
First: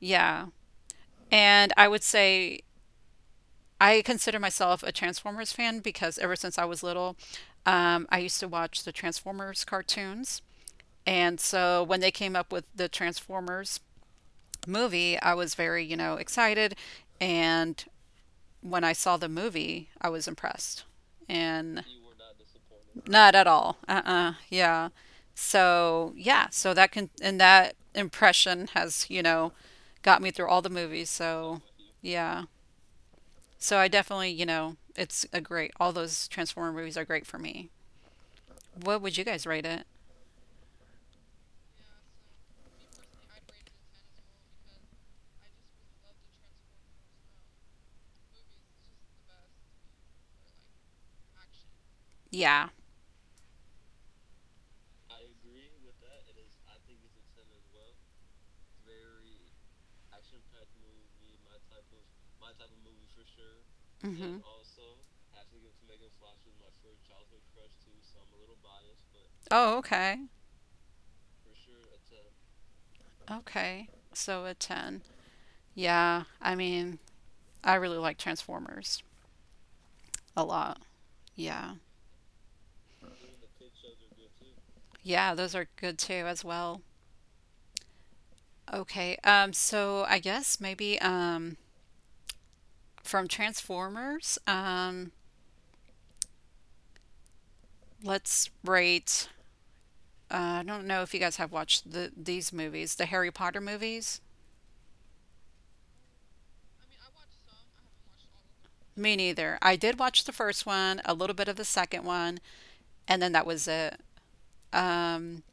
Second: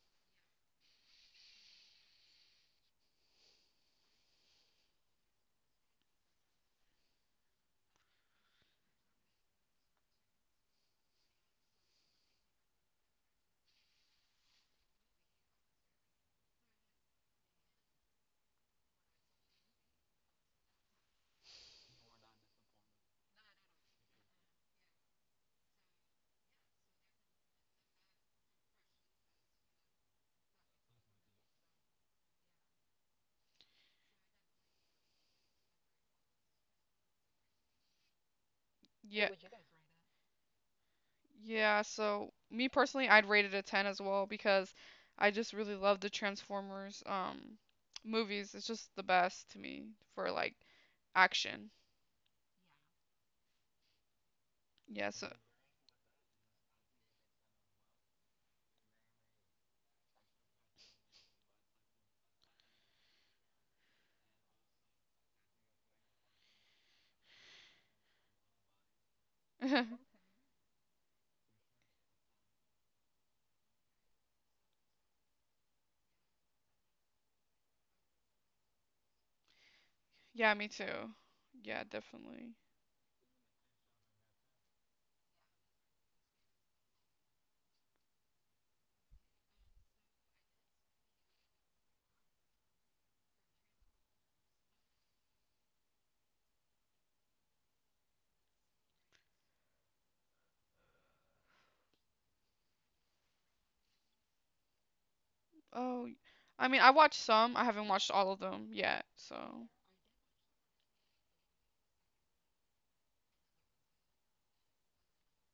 A: yeah and I would say I consider myself a Transformers fan because ever since I was little I used to watch the Transformers cartoons and so when they came up with the Transformers movie, I was very, you know, excited. And when I saw the movie, I was impressed. And You were not disappointed. Not at all. Uh-uh. Yeah. So, yeah, so that can and that impression has, you know, got me through all the movies. So, yeah. So I definitely, you know, it's a great all those Transformer movies are great for me. What would you
B: yeah,
A: guys rate it?
B: yeah, so me personally I'd rate it a 10 as well because I just really love the Transformers movies. It's just the best to me for like action.
A: Yeah.
B: Yeah, so
A: Mhm. Oh, okay. Okay. So a 10. Yeah, I mean, I really like Transformers a
B: yeah, me
A: lot.
B: too.
A: Yeah.
B: Yeah, definitely.
A: Yeah, those are good too as well. Okay. So I guess maybe from Transformers, let's rate I don't know if you guys have watched these movies, the Harry Potter movies.
B: Oh, I mean, I watched some. I haven't watched all of them yet,
A: Me neither.
B: so
A: I did watch the first one, a little bit of the second one, and then that was it. Um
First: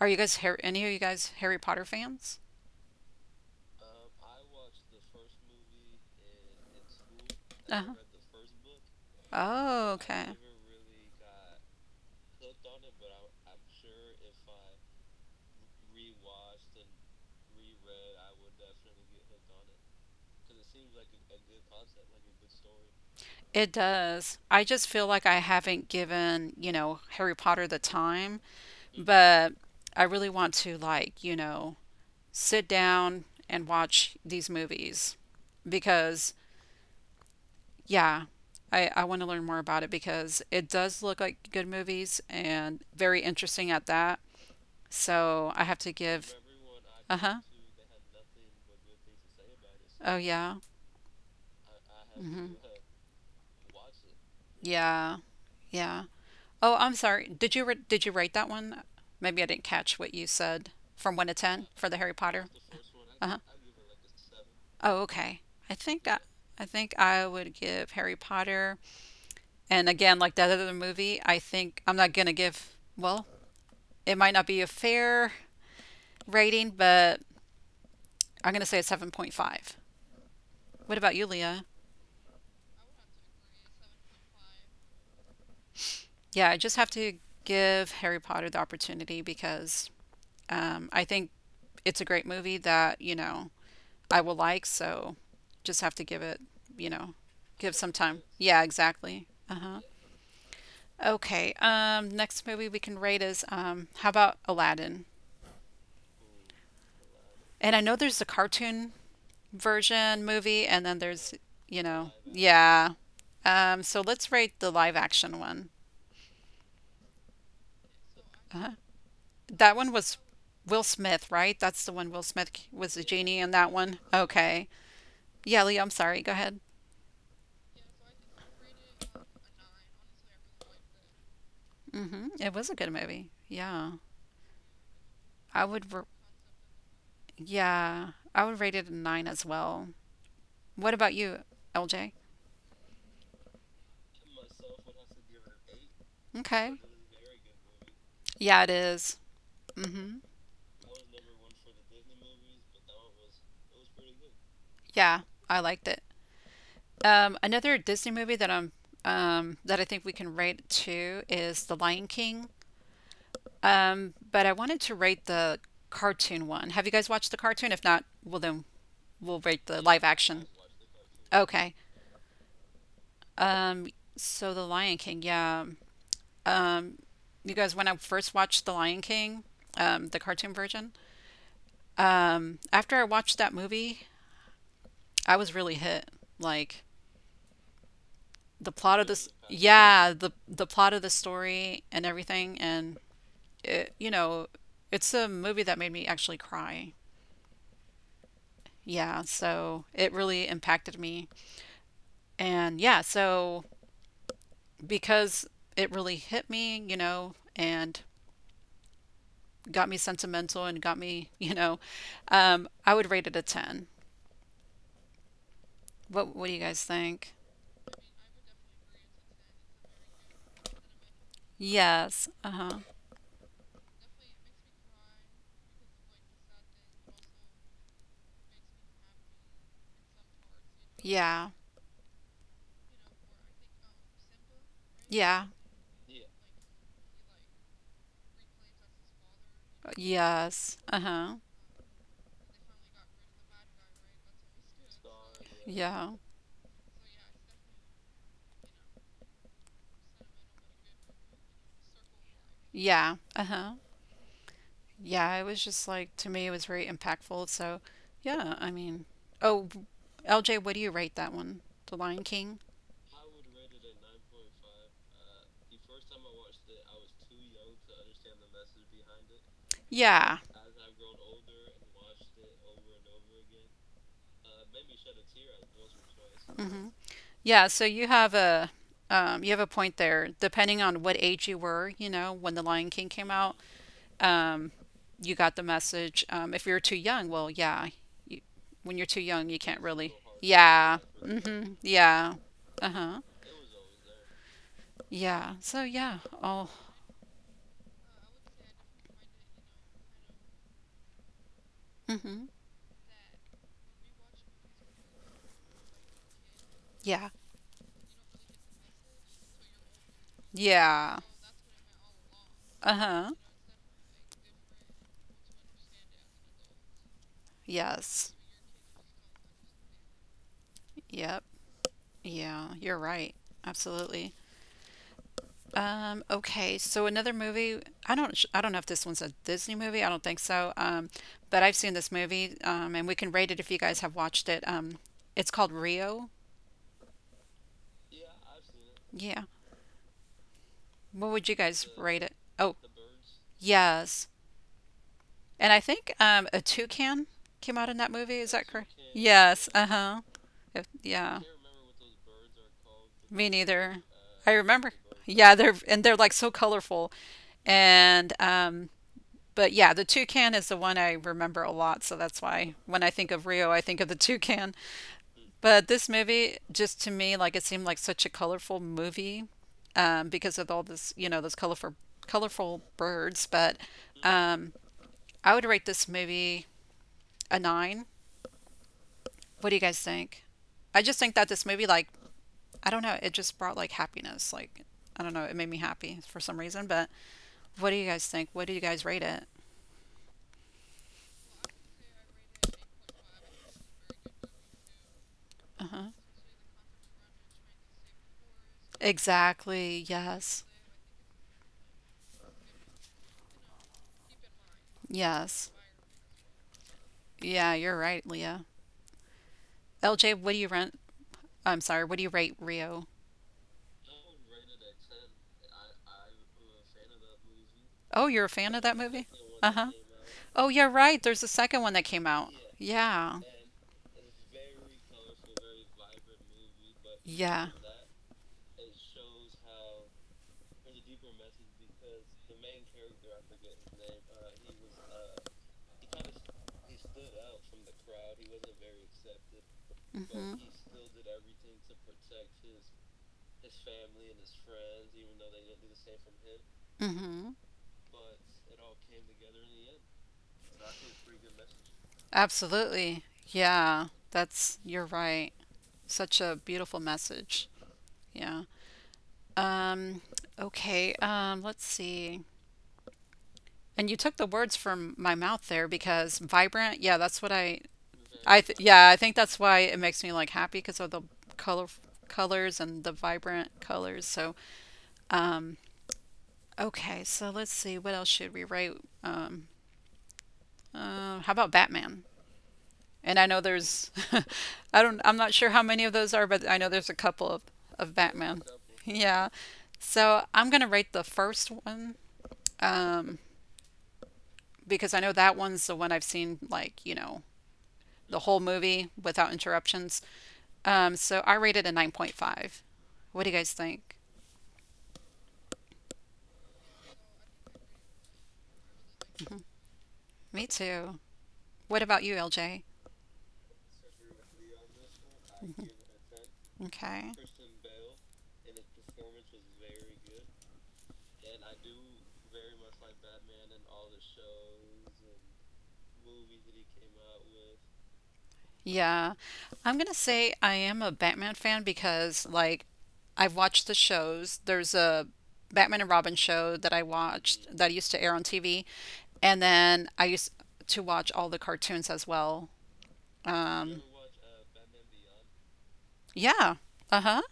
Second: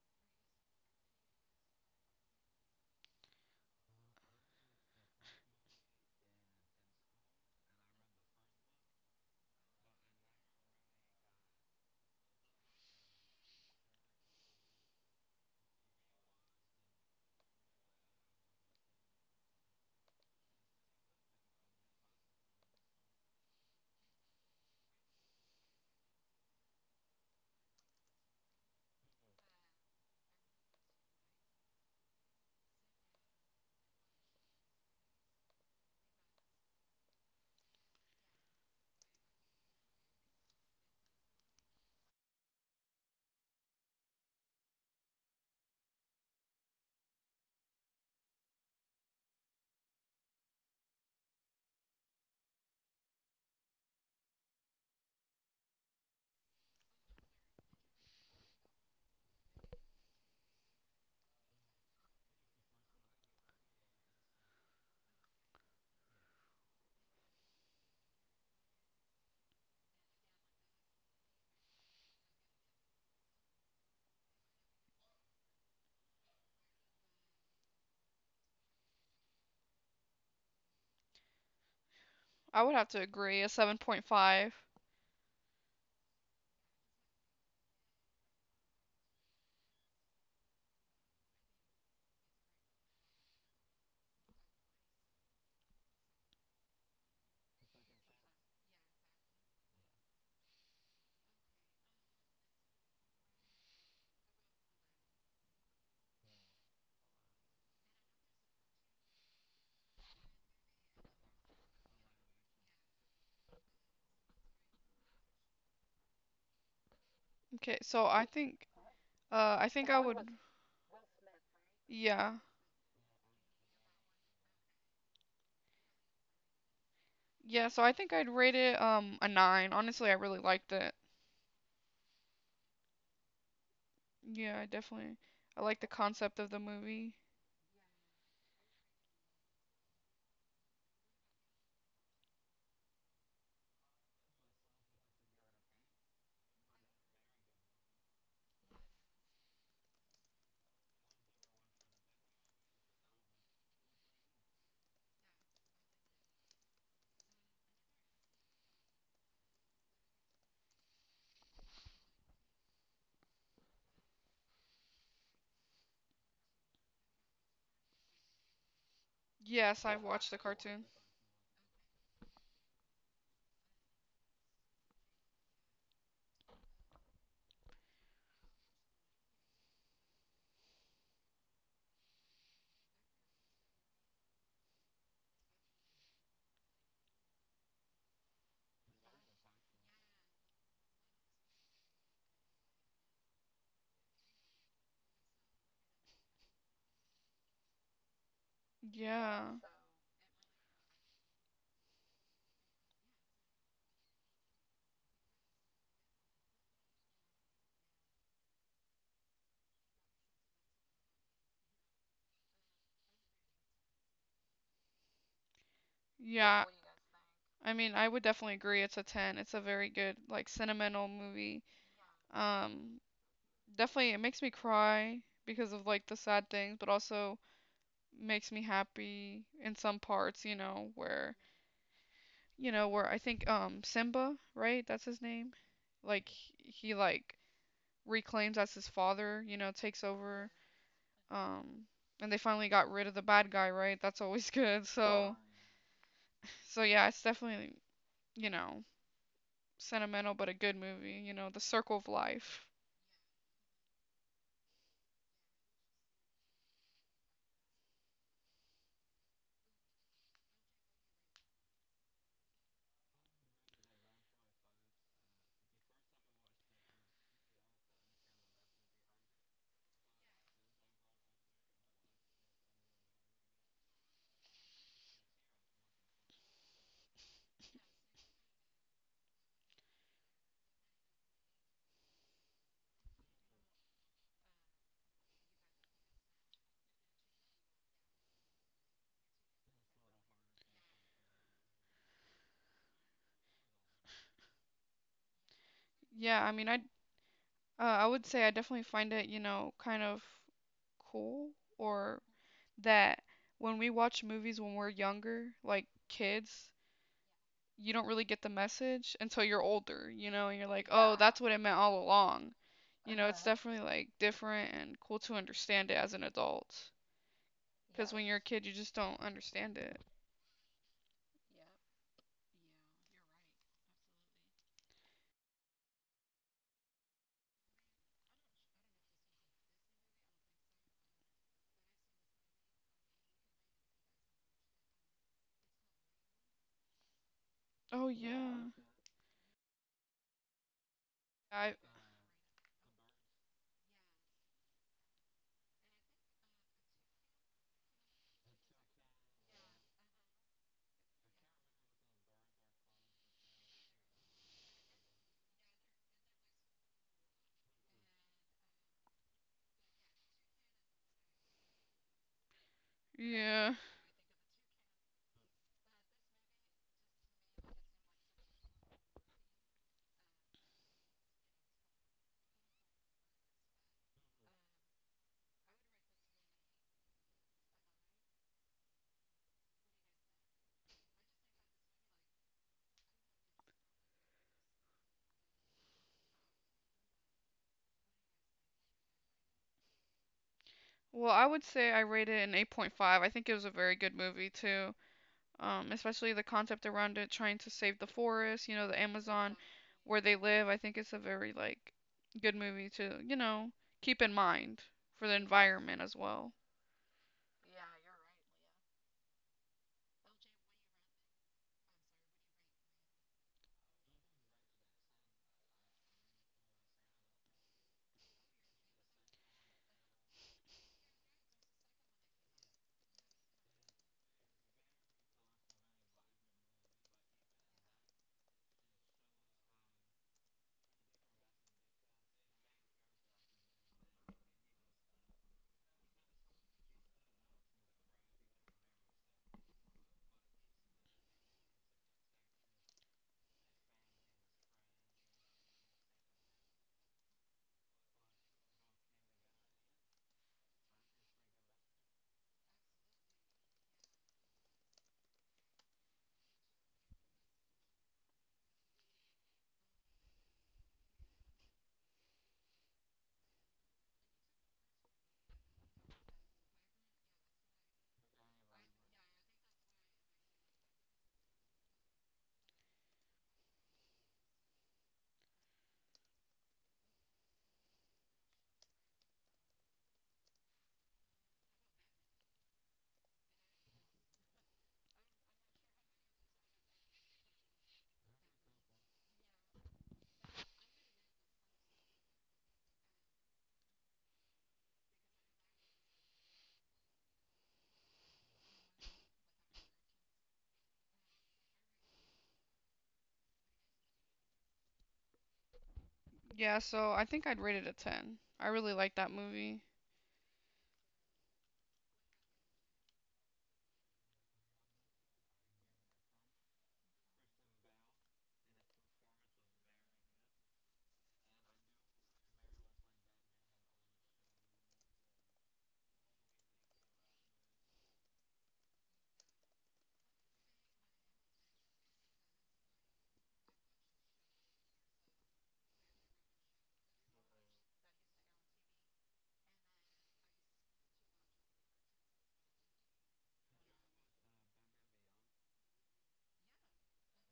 A: are you guys any of you guys Harry Potter fans? Uh-huh. Oh, okay. It does. I just feel like I haven't given, you know, Harry Potter the time, but I really want to, like, you know, sit down and watch these movies because, yeah, I want to learn more about it because it does look like good movies and very interesting at that. So I have to give, uh-huh. Oh, yeah. hmm Yeah, yeah. Oh, I'm sorry. Did you rate that one? Maybe I didn't catch what you said from 1 to 10 for the Harry Potter. Uh-huh. Oh, okay. I think I, I think I would give Harry Potter. And again, like that other movie, I think I'm not gonna give, well, it might not be a fair rating, but I'm gonna say a 7.5. What about you, Leah?
B: I would have to agree a 7.5.
A: Yeah, I just have to give Harry Potter the opportunity because I think it's a great movie that I will like. So just have to give it, you know, give some time. Yeah, exactly. Uh huh. Okay. Next movie we can rate is how about Aladdin? And I know there's a cartoon version movie, and then there's, yeah. So let's rate the live action one.
B: Okay, so
A: Uh-huh.
B: I
A: That one
B: think
A: was Will Smith, right? That's the one Will
B: yeah.
A: Smith was the genie in that one. Okay. Yeah, Leo, I'm sorry. Go ahead.
B: Yeah, so I think I'd rate it a nine. Honestly, I really liked it.
A: Hmm. It was a good movie. Yeah.
B: Yeah, I definitely
A: I
B: I like
A: would
B: the concept of the movie.
A: Yeah, I would rate it a nine as well. What about you, LJ? Okay. Yeah, it is. Mm-hmm. Yeah, I liked it. Another Disney movie that I think we can rate too is The Lion King. But I wanted to rate the cartoon one. Have you guys watched the cartoon? If not, well then we'll rate the
B: Yes, I
A: live
B: watched the
A: action.
B: cartoon.
A: Okay. Um, so The Lion King, yeah. um, you guys, when I first watched The Lion King, the cartoon version, after I watched that movie, I was really hit. Like the plot of this, yeah, the plot of the story and everything, and it, it's a movie that made me actually cry. Yeah,
B: Yeah.
A: so it really impacted me, and yeah, so because it really hit me, you know, and got me sentimental and got me, you know, I would rate it a ten. What do you
B: Yeah.
A: guys think?
B: I mean, I would definitely agree it's a 10. It's a very good like sentimental movie.
A: Yes. Uh huh.
B: Um Definitely it makes me cry because of like the sad things, but also makes me happy in some parts, you know, where
A: Yeah.
B: you know, where I think Simba, right? That's his
A: Yeah.
B: name. Like he like reclaims as his father, you know, takes over.
A: Yes. Uh huh.
B: Um and they finally got rid of the bad guy, right? That's always good. So
A: Yeah.
B: so yeah, it's definitely, you know, sentimental but a good movie, you know, The Circle of Life.
A: Yeah. Uh huh. Yeah. It was just like to me, it was very impactful. So, yeah. I mean, oh, LJ, what do you rate that one? The Lion King. Yeah. Hmm. Yeah. So you have a point there. Depending on what age you were, you know, when The Lion King came out, um, you got the message. If you're too young, well, yeah, you, when you're too young, you can't really. Yeah. Hmm. Yeah. Uh huh. Yeah. So yeah.
B: Yeah, I
A: Oh.
B: mean I I would say I definitely find it, you know, kind of cool or
A: Hmm.
B: that when we watch movies when we're younger, like kids,
A: Yeah.
B: you don't really get the message until you're older, you know, and you're like, oh, yeah,
A: Yeah.
B: that's what it meant all along.
A: Uh
B: You know,
A: huh.
B: it's uh-huh, definitely like different and cool to understand it as an adult. Because when
A: Yes.
B: you're a yes, kid, you just don't understand it.
A: Yep. Yeah. You're right. Absolutely. Okay, so another movie. I don't know if this one's a Disney movie. I don't think so. But I've seen this movie, and we can rate it if you guys have watched it. It's called Rio.
B: Oh, yeah, yeah.
A: Yeah, what would you
B: I,
A: guys rate it? Oh, yes. And I think a toucan came out in that movie. Is that correct? Yes. Uh huh. Yeah. Me neither. I remember. Yeah, they're and they're like so colorful. And but yeah, the toucan is the one I remember a lot. So that's why when I think of Rio,
B: yeah.
A: I think of the toucan. But this movie, just to me, like it seemed like such a colorful movie because of all this, you know, those colorful birds. But um, I would rate this movie a nine. What do you guys think? I just think that this movie, like, I don't know, it just brought like happiness. Like, I don't know, it made me happy for some reason. But what do you guys think? What do you guys rate it?
B: Well, I would say I rated it an 8.5. I think it was a very good movie, too.
A: Uh-huh.
B: Especially the concept around it, trying to save the forest, you know, the Amazon, mhm,
A: Exactly.
B: where they
A: Yes.
B: live. I think it's a very, like, good movie to, you know, keep in mind for the
A: Yes.
B: environment as well.
A: Yeah, you're right, Leah. LJ, what do you rent? I'm sorry, what do you rate Rio? Oh, you're a fan of that movie? Uh-huh. Oh, yeah, right. There's a second one that came out. Yeah. Yeah. Mm-hmm. Mm-hmm. Absolutely. Yeah. That's, you're right. Such a beautiful message. Yeah. Um, okay. Let's see. And you took the words from my mouth there because vibrant, yeah, that's what I th yeah, I think that's why it makes me like happy because of the color colors and the vibrant colors. So, um, okay, so let's see, what else should we write? Um, how about Batman? And I know there's, I'm not sure how many of those are, but I know there's a couple of Batman. Yeah. So I'm gonna rate the first one, um, because I know that one's the one I've seen like, you know, the whole movie without interruptions. So I rated a 9.5. What do you guys think?
B: Yeah, so I think I'd rate it a 10. I really like that
A: Mhm.
B: movie.
A: Me too. What about you, LJ? Okay. Yeah. I'm going to say I am a Batman fan because, like, I've watched the shows. There's a Batman and Robin show that I watched that used to air on TV. And then I used to watch all the cartoons as well. Um, yeah. Uh huh.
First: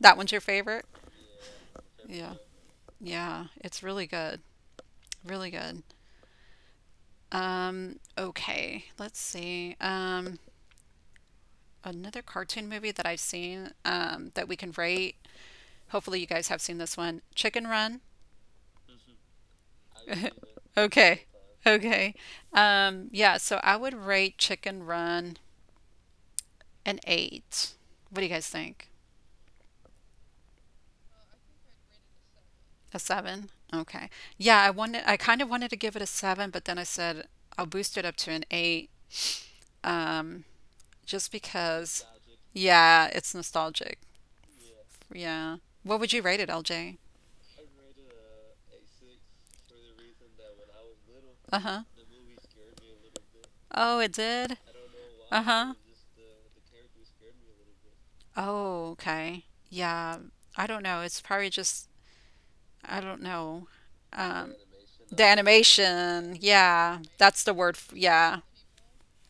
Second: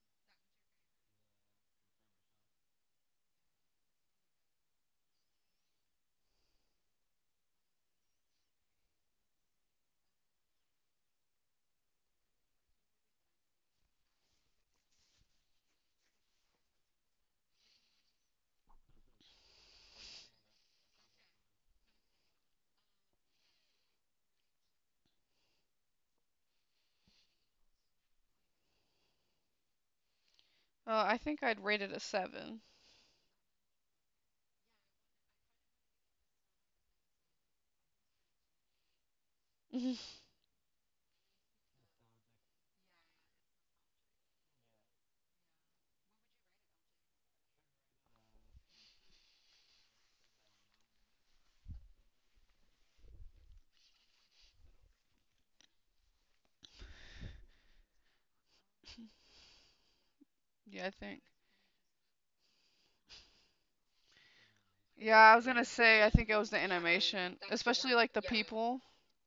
A: That one's your favorite? Yeah. Yeah, it's really good. Really good. Okay, let's see. Another cartoon movie that I've seen that we can rate. Hopefully, you guys have seen this one, Chicken Run. Okay, okay. Yeah, so I would rate Chicken Run an eight. What do you guys think?
B: I think I'd rate it a 7.
A: A seven? Okay. I kind of wanted to give it a seven, but then I said I'll boost it up to an eight. Um. Just because. Yeah, it's nostalgic. Yeah. What would you rate it, LJ? Uh huh. Oh, it did? Uh huh. Oh, okay. Yeah. I don't
B: Yeah, I
A: know. It's
B: think.
A: probably just, I don't know. Um,
B: Yeah,
A: the
B: I was gonna say, I think
A: animation.
B: it was the
A: Yeah.
B: animation,
A: That's the word.
B: especially like the
A: Yeah.
B: people.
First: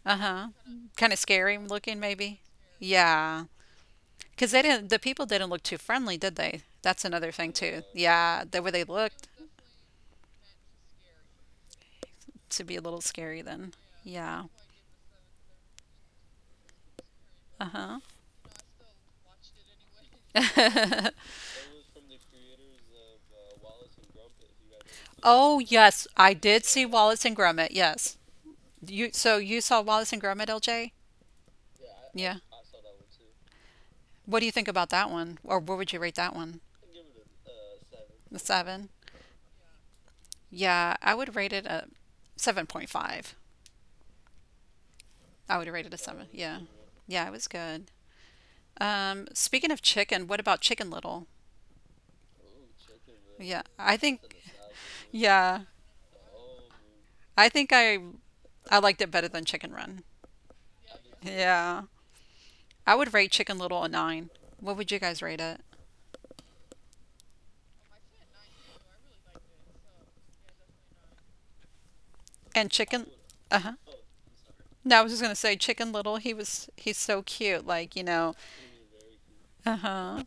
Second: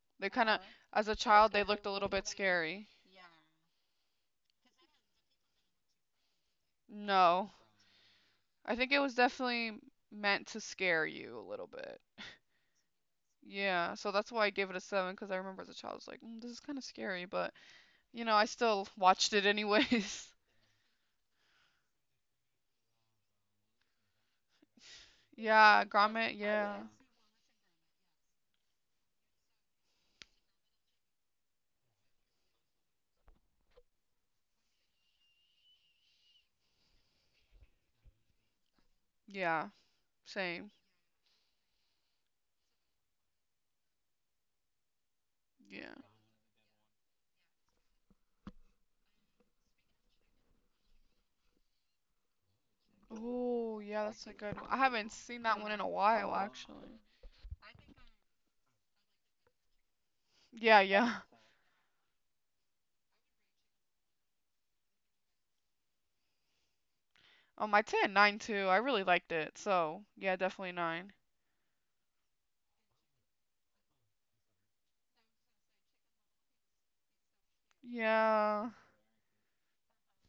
A: Uh
B: They
A: huh.
B: kind of, as
A: Kind
B: a
A: of
B: child,
A: scary
B: they looked a
A: looking,
B: little bit
A: maybe.
B: scary.
A: Yeah. Because they didn't, the people didn't look too friendly, did they? That's another
B: No,
A: thing, too. Yeah. The way
B: I
A: they
B: think it was
A: looked.
B: definitely meant to scare you a little bit.
A: To be a little scary then.
B: Yeah, so that's
A: Yeah.
B: why I gave it a seven because I remember as a child, I was like, this is kind of scary, but
A: Uh-huh.
B: you know, I still watched it anyways.
A: Oh,
B: Yeah,
A: yes,
B: Gromit,
A: I did
B: yeah.
A: see Wallace and Gromit. Yes. You so you saw Wallace and Gromit, LJ? Yeah. What do you think about that one? Or what would you rate that one? A seven?
B: Yeah, same.
A: Yeah, I would rate it a 7.5. I would rate
B: Yeah.
A: it a seven. Yeah. Yeah, it was good. Speaking of chicken, what about Chicken Little? Yeah,
B: Oh,
A: I
B: yeah,
A: think,
B: that's a good one. I haven't seen that
A: yeah,
B: one in a while, actually.
A: I think I liked it better than Chicken Run.
B: Yeah, yeah.
A: Yeah. I would rate Chicken Little a nine. What would you guys rate it?
B: I 10 9 too. I really liked it. So yeah, definitely nine.
A: And Chicken, uh huh. No, I was just gonna say Chicken Little. He's so cute. Like you know.
B: Yeah.
A: Uh huh.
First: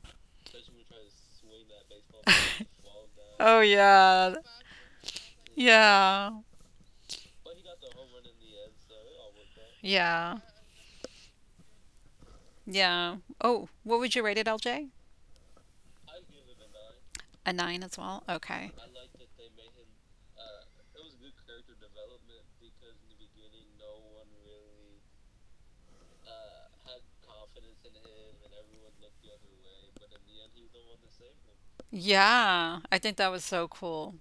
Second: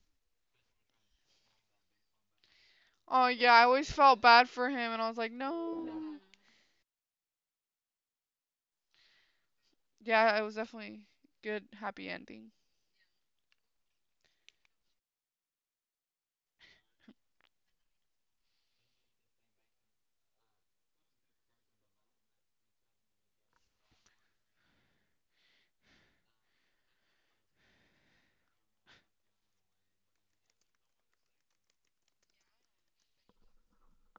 B: Oh yeah,
A: Oh
B: I always felt
A: yeah,
B: bad for him, and I was like, no.
A: yeah,
B: Yeah,
A: yeah,
B: it was definitely good, happy ending.
A: yeah. Oh, what would you rate it, LJ? A nine as well. Okay. Yeah, I think that was so cool.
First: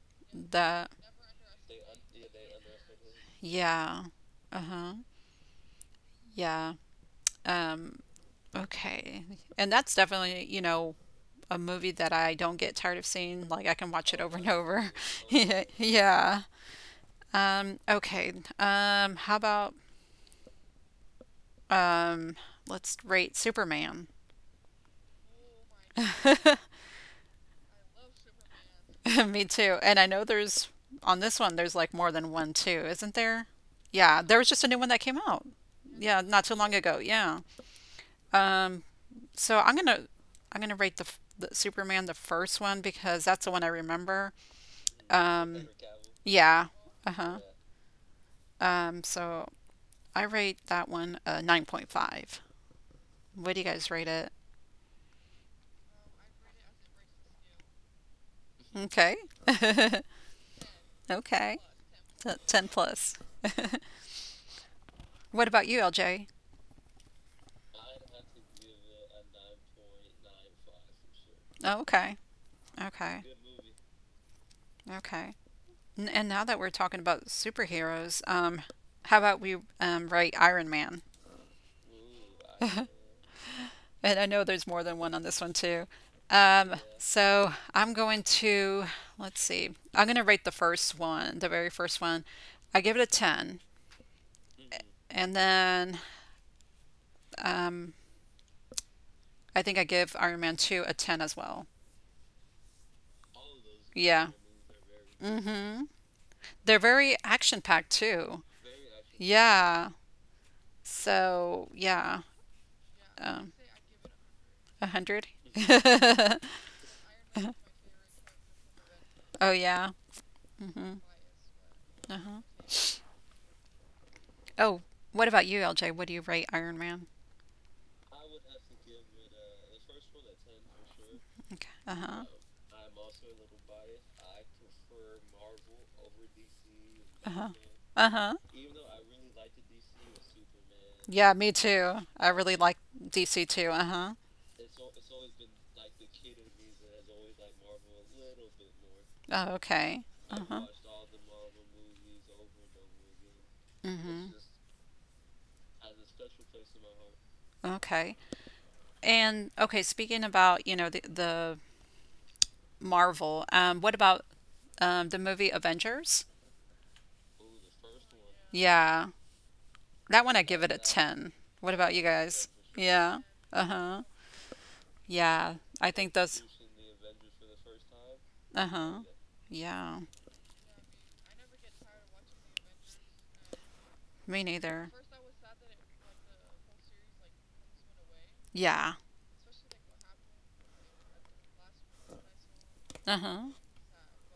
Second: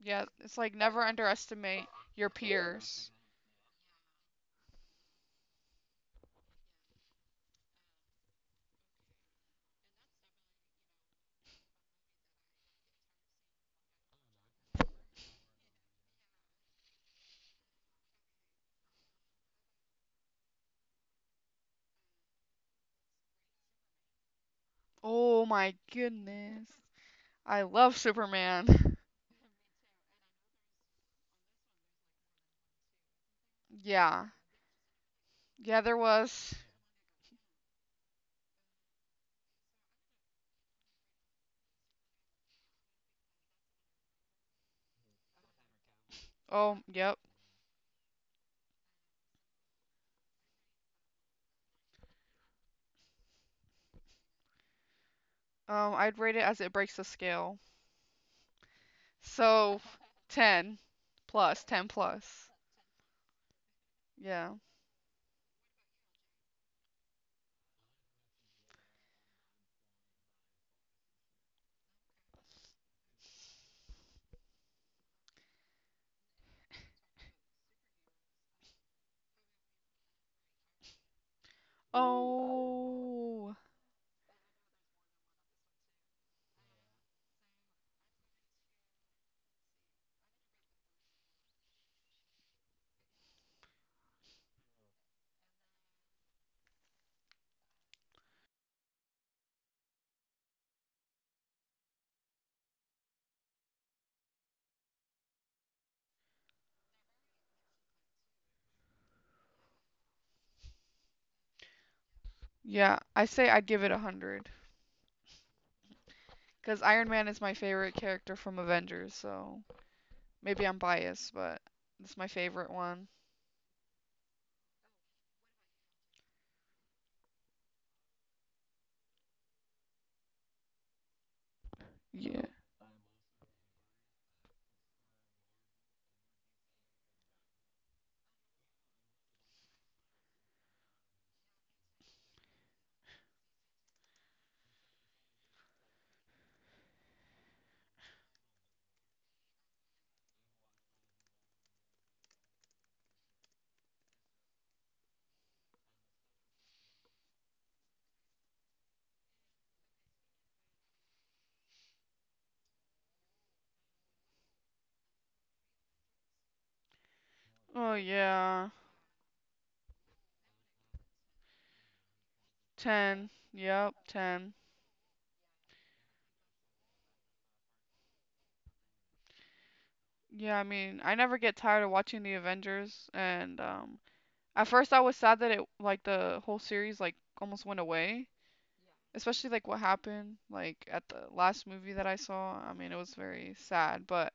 B: Yeah, it's like
A: That
B: never underestimate your peers.
A: yeah. Uh huh. Yeah. Um. Okay. And that's definitely, you know, a movie that I don't get tired of seeing. Like I can watch it over and over. Yeah. Yeah. Okay. How about um, let's rate Superman.
B: Oh my goodness. I love Superman.
A: Me too. And I know there's on this one there's like more than one too, isn't there? Yeah,
B: Yeah.
A: there was just a new one that came out.
B: Yeah, there
A: Yeah, not
B: was.
A: too long ago. Yeah. Um, so I'm gonna I'm gonna rate the, the Superman, the first one because that's the one I remember. Um, yeah.
B: Oh,
A: Uh
B: yep.
A: huh. So I rate that one a 9.5. What do you guys rate it?
B: I'd rate it as it breaks the scale.
A: Okay.
B: So 10
A: Okay.
B: plus, 10 plus.
A: 10 plus.
B: Yeah.
A: What about you, LJ? Oh, okay. Okay. Okay. And now that we're talking about superheroes, how about we rate Iron Man?
B: Oh.
A: And I know there's more than one on this one too. Um, so I'm going to, let's see, I'm going to rate the first one, the very first one. I give it a 10. And then Um, I think I give Iron Man 2 a 10 as well. Yeah. Mm-hmm. They're very action packed too. Yeah. So, yeah.
B: Yeah, I say
A: Um,
B: I'd give it 100
A: 100.
B: because Iron Man is my favorite character from Avengers,
A: Oh,
B: so
A: yeah.
B: maybe I'm
A: Uh
B: biased, but it's my
A: huh.
B: favorite one.
A: Oh, what about you, LJ? What do you rate Iron Man? Okay. Uh-huh.
B: Yeah.
A: Uh-huh. Uh-huh. Yeah, me too. I really like DC too. Uh-huh. Oh, okay. Uh-huh. Mm-hmm. Okay. And okay, speaking about, you know, the Marvel, what about the movie Avengers?
B: Oh yeah.
A: Yeah. That one I give it a 10. What about you guys? Yeah.
B: 10. Yep,
A: Uh-huh.
B: 10.
A: Yeah. I think those Uh-huh. Yeah.
B: Yeah, I mean, I never get tired of watching the Avengers, and
A: Me
B: at
A: neither.
B: first I was sad that it like the whole series like almost went away.
A: Yeah.
B: Especially like what happened like at the last movie that I saw. I mean, it was
A: Uh-huh.
B: very sad, but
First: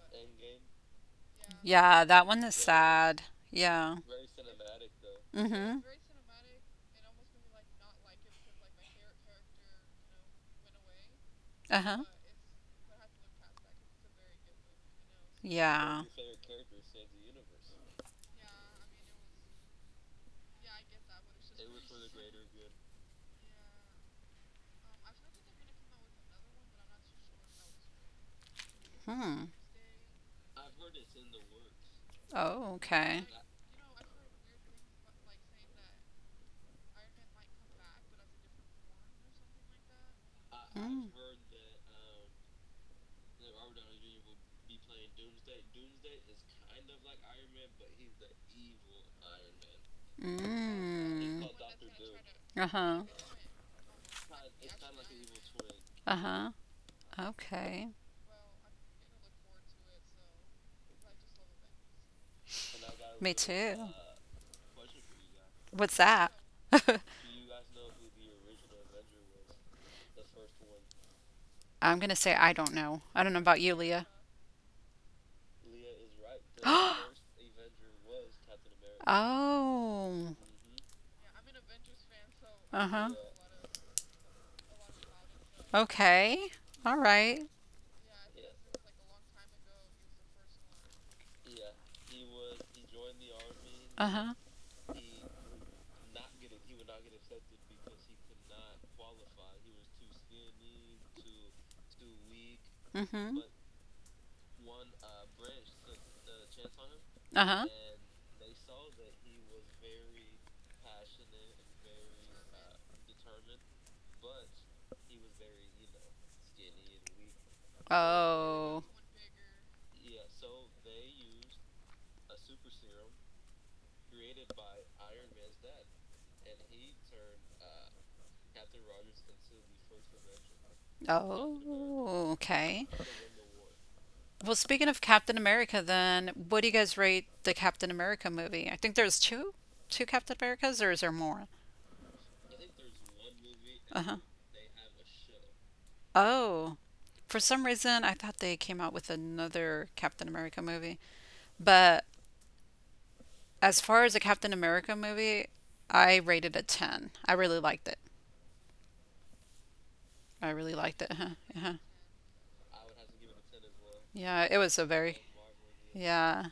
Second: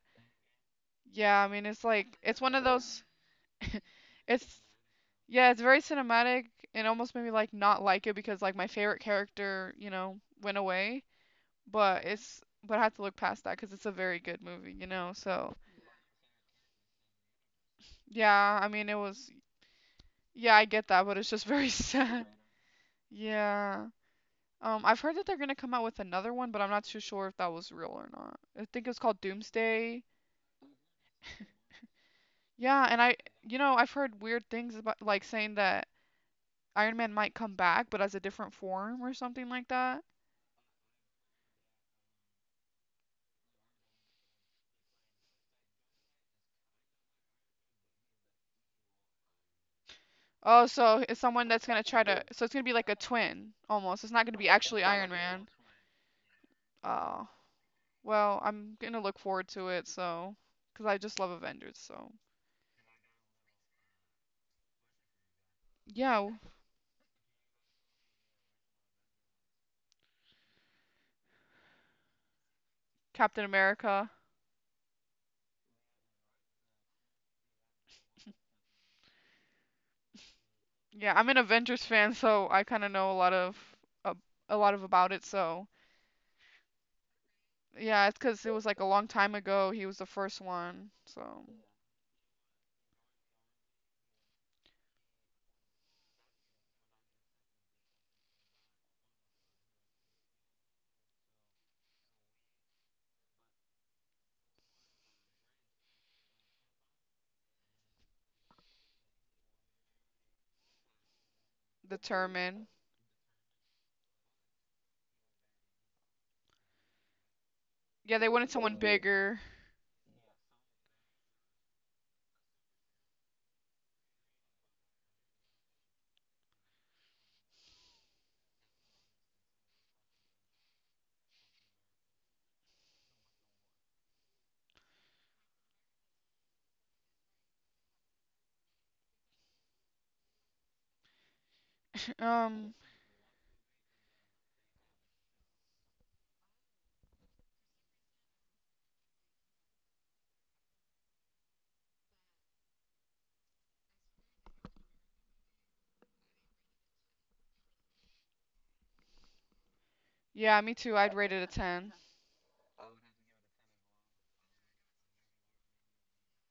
B: yeah, I mean, it's
A: Yeah,
B: like
A: that
B: it's
A: one is
B: one of those
A: sad. Yeah.
B: it's Yeah, it's
A: Mm-hmm.
B: very cinematic and almost made me like not like it because like my favorite character, you know, went away,
A: Uh-huh.
B: but it's but I had to look past that because it's a very good movie, you know. So,
A: Yeah.
B: yeah, I mean, it was yeah, I get that, but it's just very sad. Yeah. I've heard that they're gonna come out with another one, but I'm not too sure if that was real or not. I think it was called
A: Hmm.
B: Doomsday.
A: Oh,
B: Yeah, and
A: okay.
B: you know, I've heard weird things about like saying that Iron Man might come back, but as a different form or something like that.
A: Mm.
B: Oh, so it's
A: Mm.
B: someone that's gonna try to, so it's gonna
A: Uh
B: be like a
A: huh.
B: twin almost. It's not gonna be actually Iron Man.
A: Uh huh.
B: Oh,
A: Okay.
B: well, I'm gonna look forward to it, so, 'cause I just love Avengers, so.
A: Me too. What's
B: Yeah,
A: that?
B: w-
A: I'm gonna say I don't know. I don't know
B: Captain
A: about you, Leah.
B: America.
A: Oh.
B: Yeah, I'm an Avengers fan, so I kind
A: Uh
B: of know
A: huh.
B: a lot of a, a lot of about it, so.
A: Okay. All right.
B: Yeah, it's 'cause it was like a long time ago he was the first one, so.
A: Uh huh. Mm hmm. Uh huh.
B: Determine. Yeah, they wanted someone
A: Oh.
B: bigger.
A: Oh. Okay. Well, speaking of Captain America, then, what do you guys rate the Captain America movie? I think there's two, two Captain Americas, or is there more?
B: Um,
A: Uh-huh. Oh, for some reason, I thought they came out with another Captain America movie. But as far as a Captain America movie, I rated a 10. I really liked it. I
B: yeah,
A: really
B: me too.
A: liked it.
B: I'd rate
A: Huh?
B: it a
A: Yeah.
B: 10.
A: Yeah, it was a very, yeah,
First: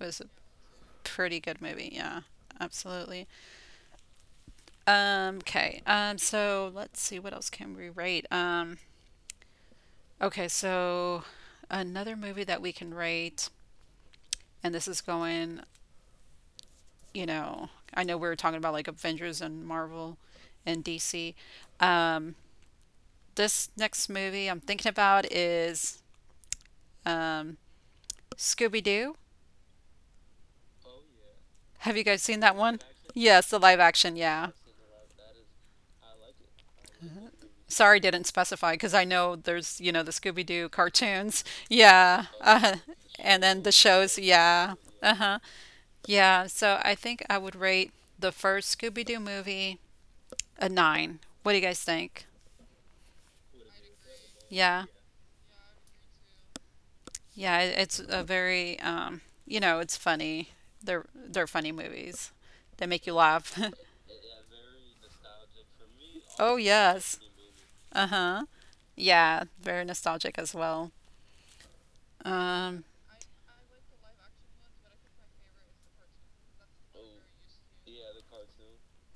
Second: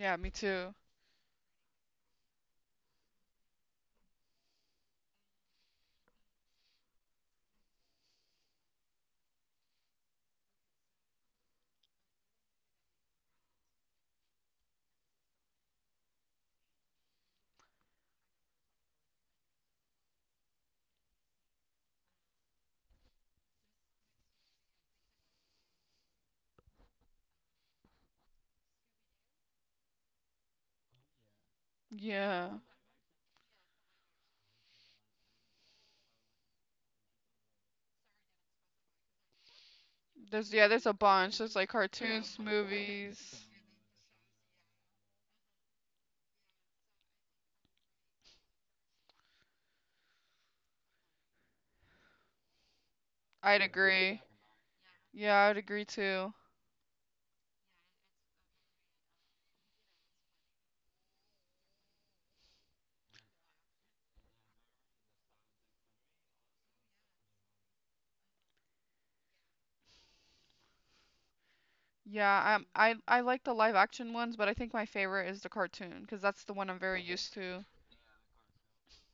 A: it was a
B: me too.
A: pretty good movie. Yeah, absolutely. Okay. So let's see what else can we rate. Okay, so another movie that we can rate, and this is going, you know, I know we were talking about like Avengers and Marvel and DC. Um, this next movie I'm thinking about is um, Scooby Doo. Have you guys seen that
B: Yeah.
A: one? Yes, the live action, yeah. Sorry, didn't specify because I know there's, you know, the Scooby
B: There's
A: Doo
B: yeah, there's a bunch.
A: cartoons.
B: There's like
A: Yeah.
B: cartoons,
A: Uh-huh. And
B: movies.
A: then the shows. Yeah. Uh huh. Yeah. So I think I would rate the first Scooby Doo movie a nine. What do you guys think?
B: I'd agree.
A: Yeah.
B: Yeah, I'd agree too.
A: Yeah. It's a very, it's funny. They're funny movies. They make you laugh. Oh yes. Uh huh. Yeah, very nostalgic as well.
B: Yeah,
A: Um,
B: I like the live action ones, but I think my favorite is the cartoon because that's the one I'm very used to.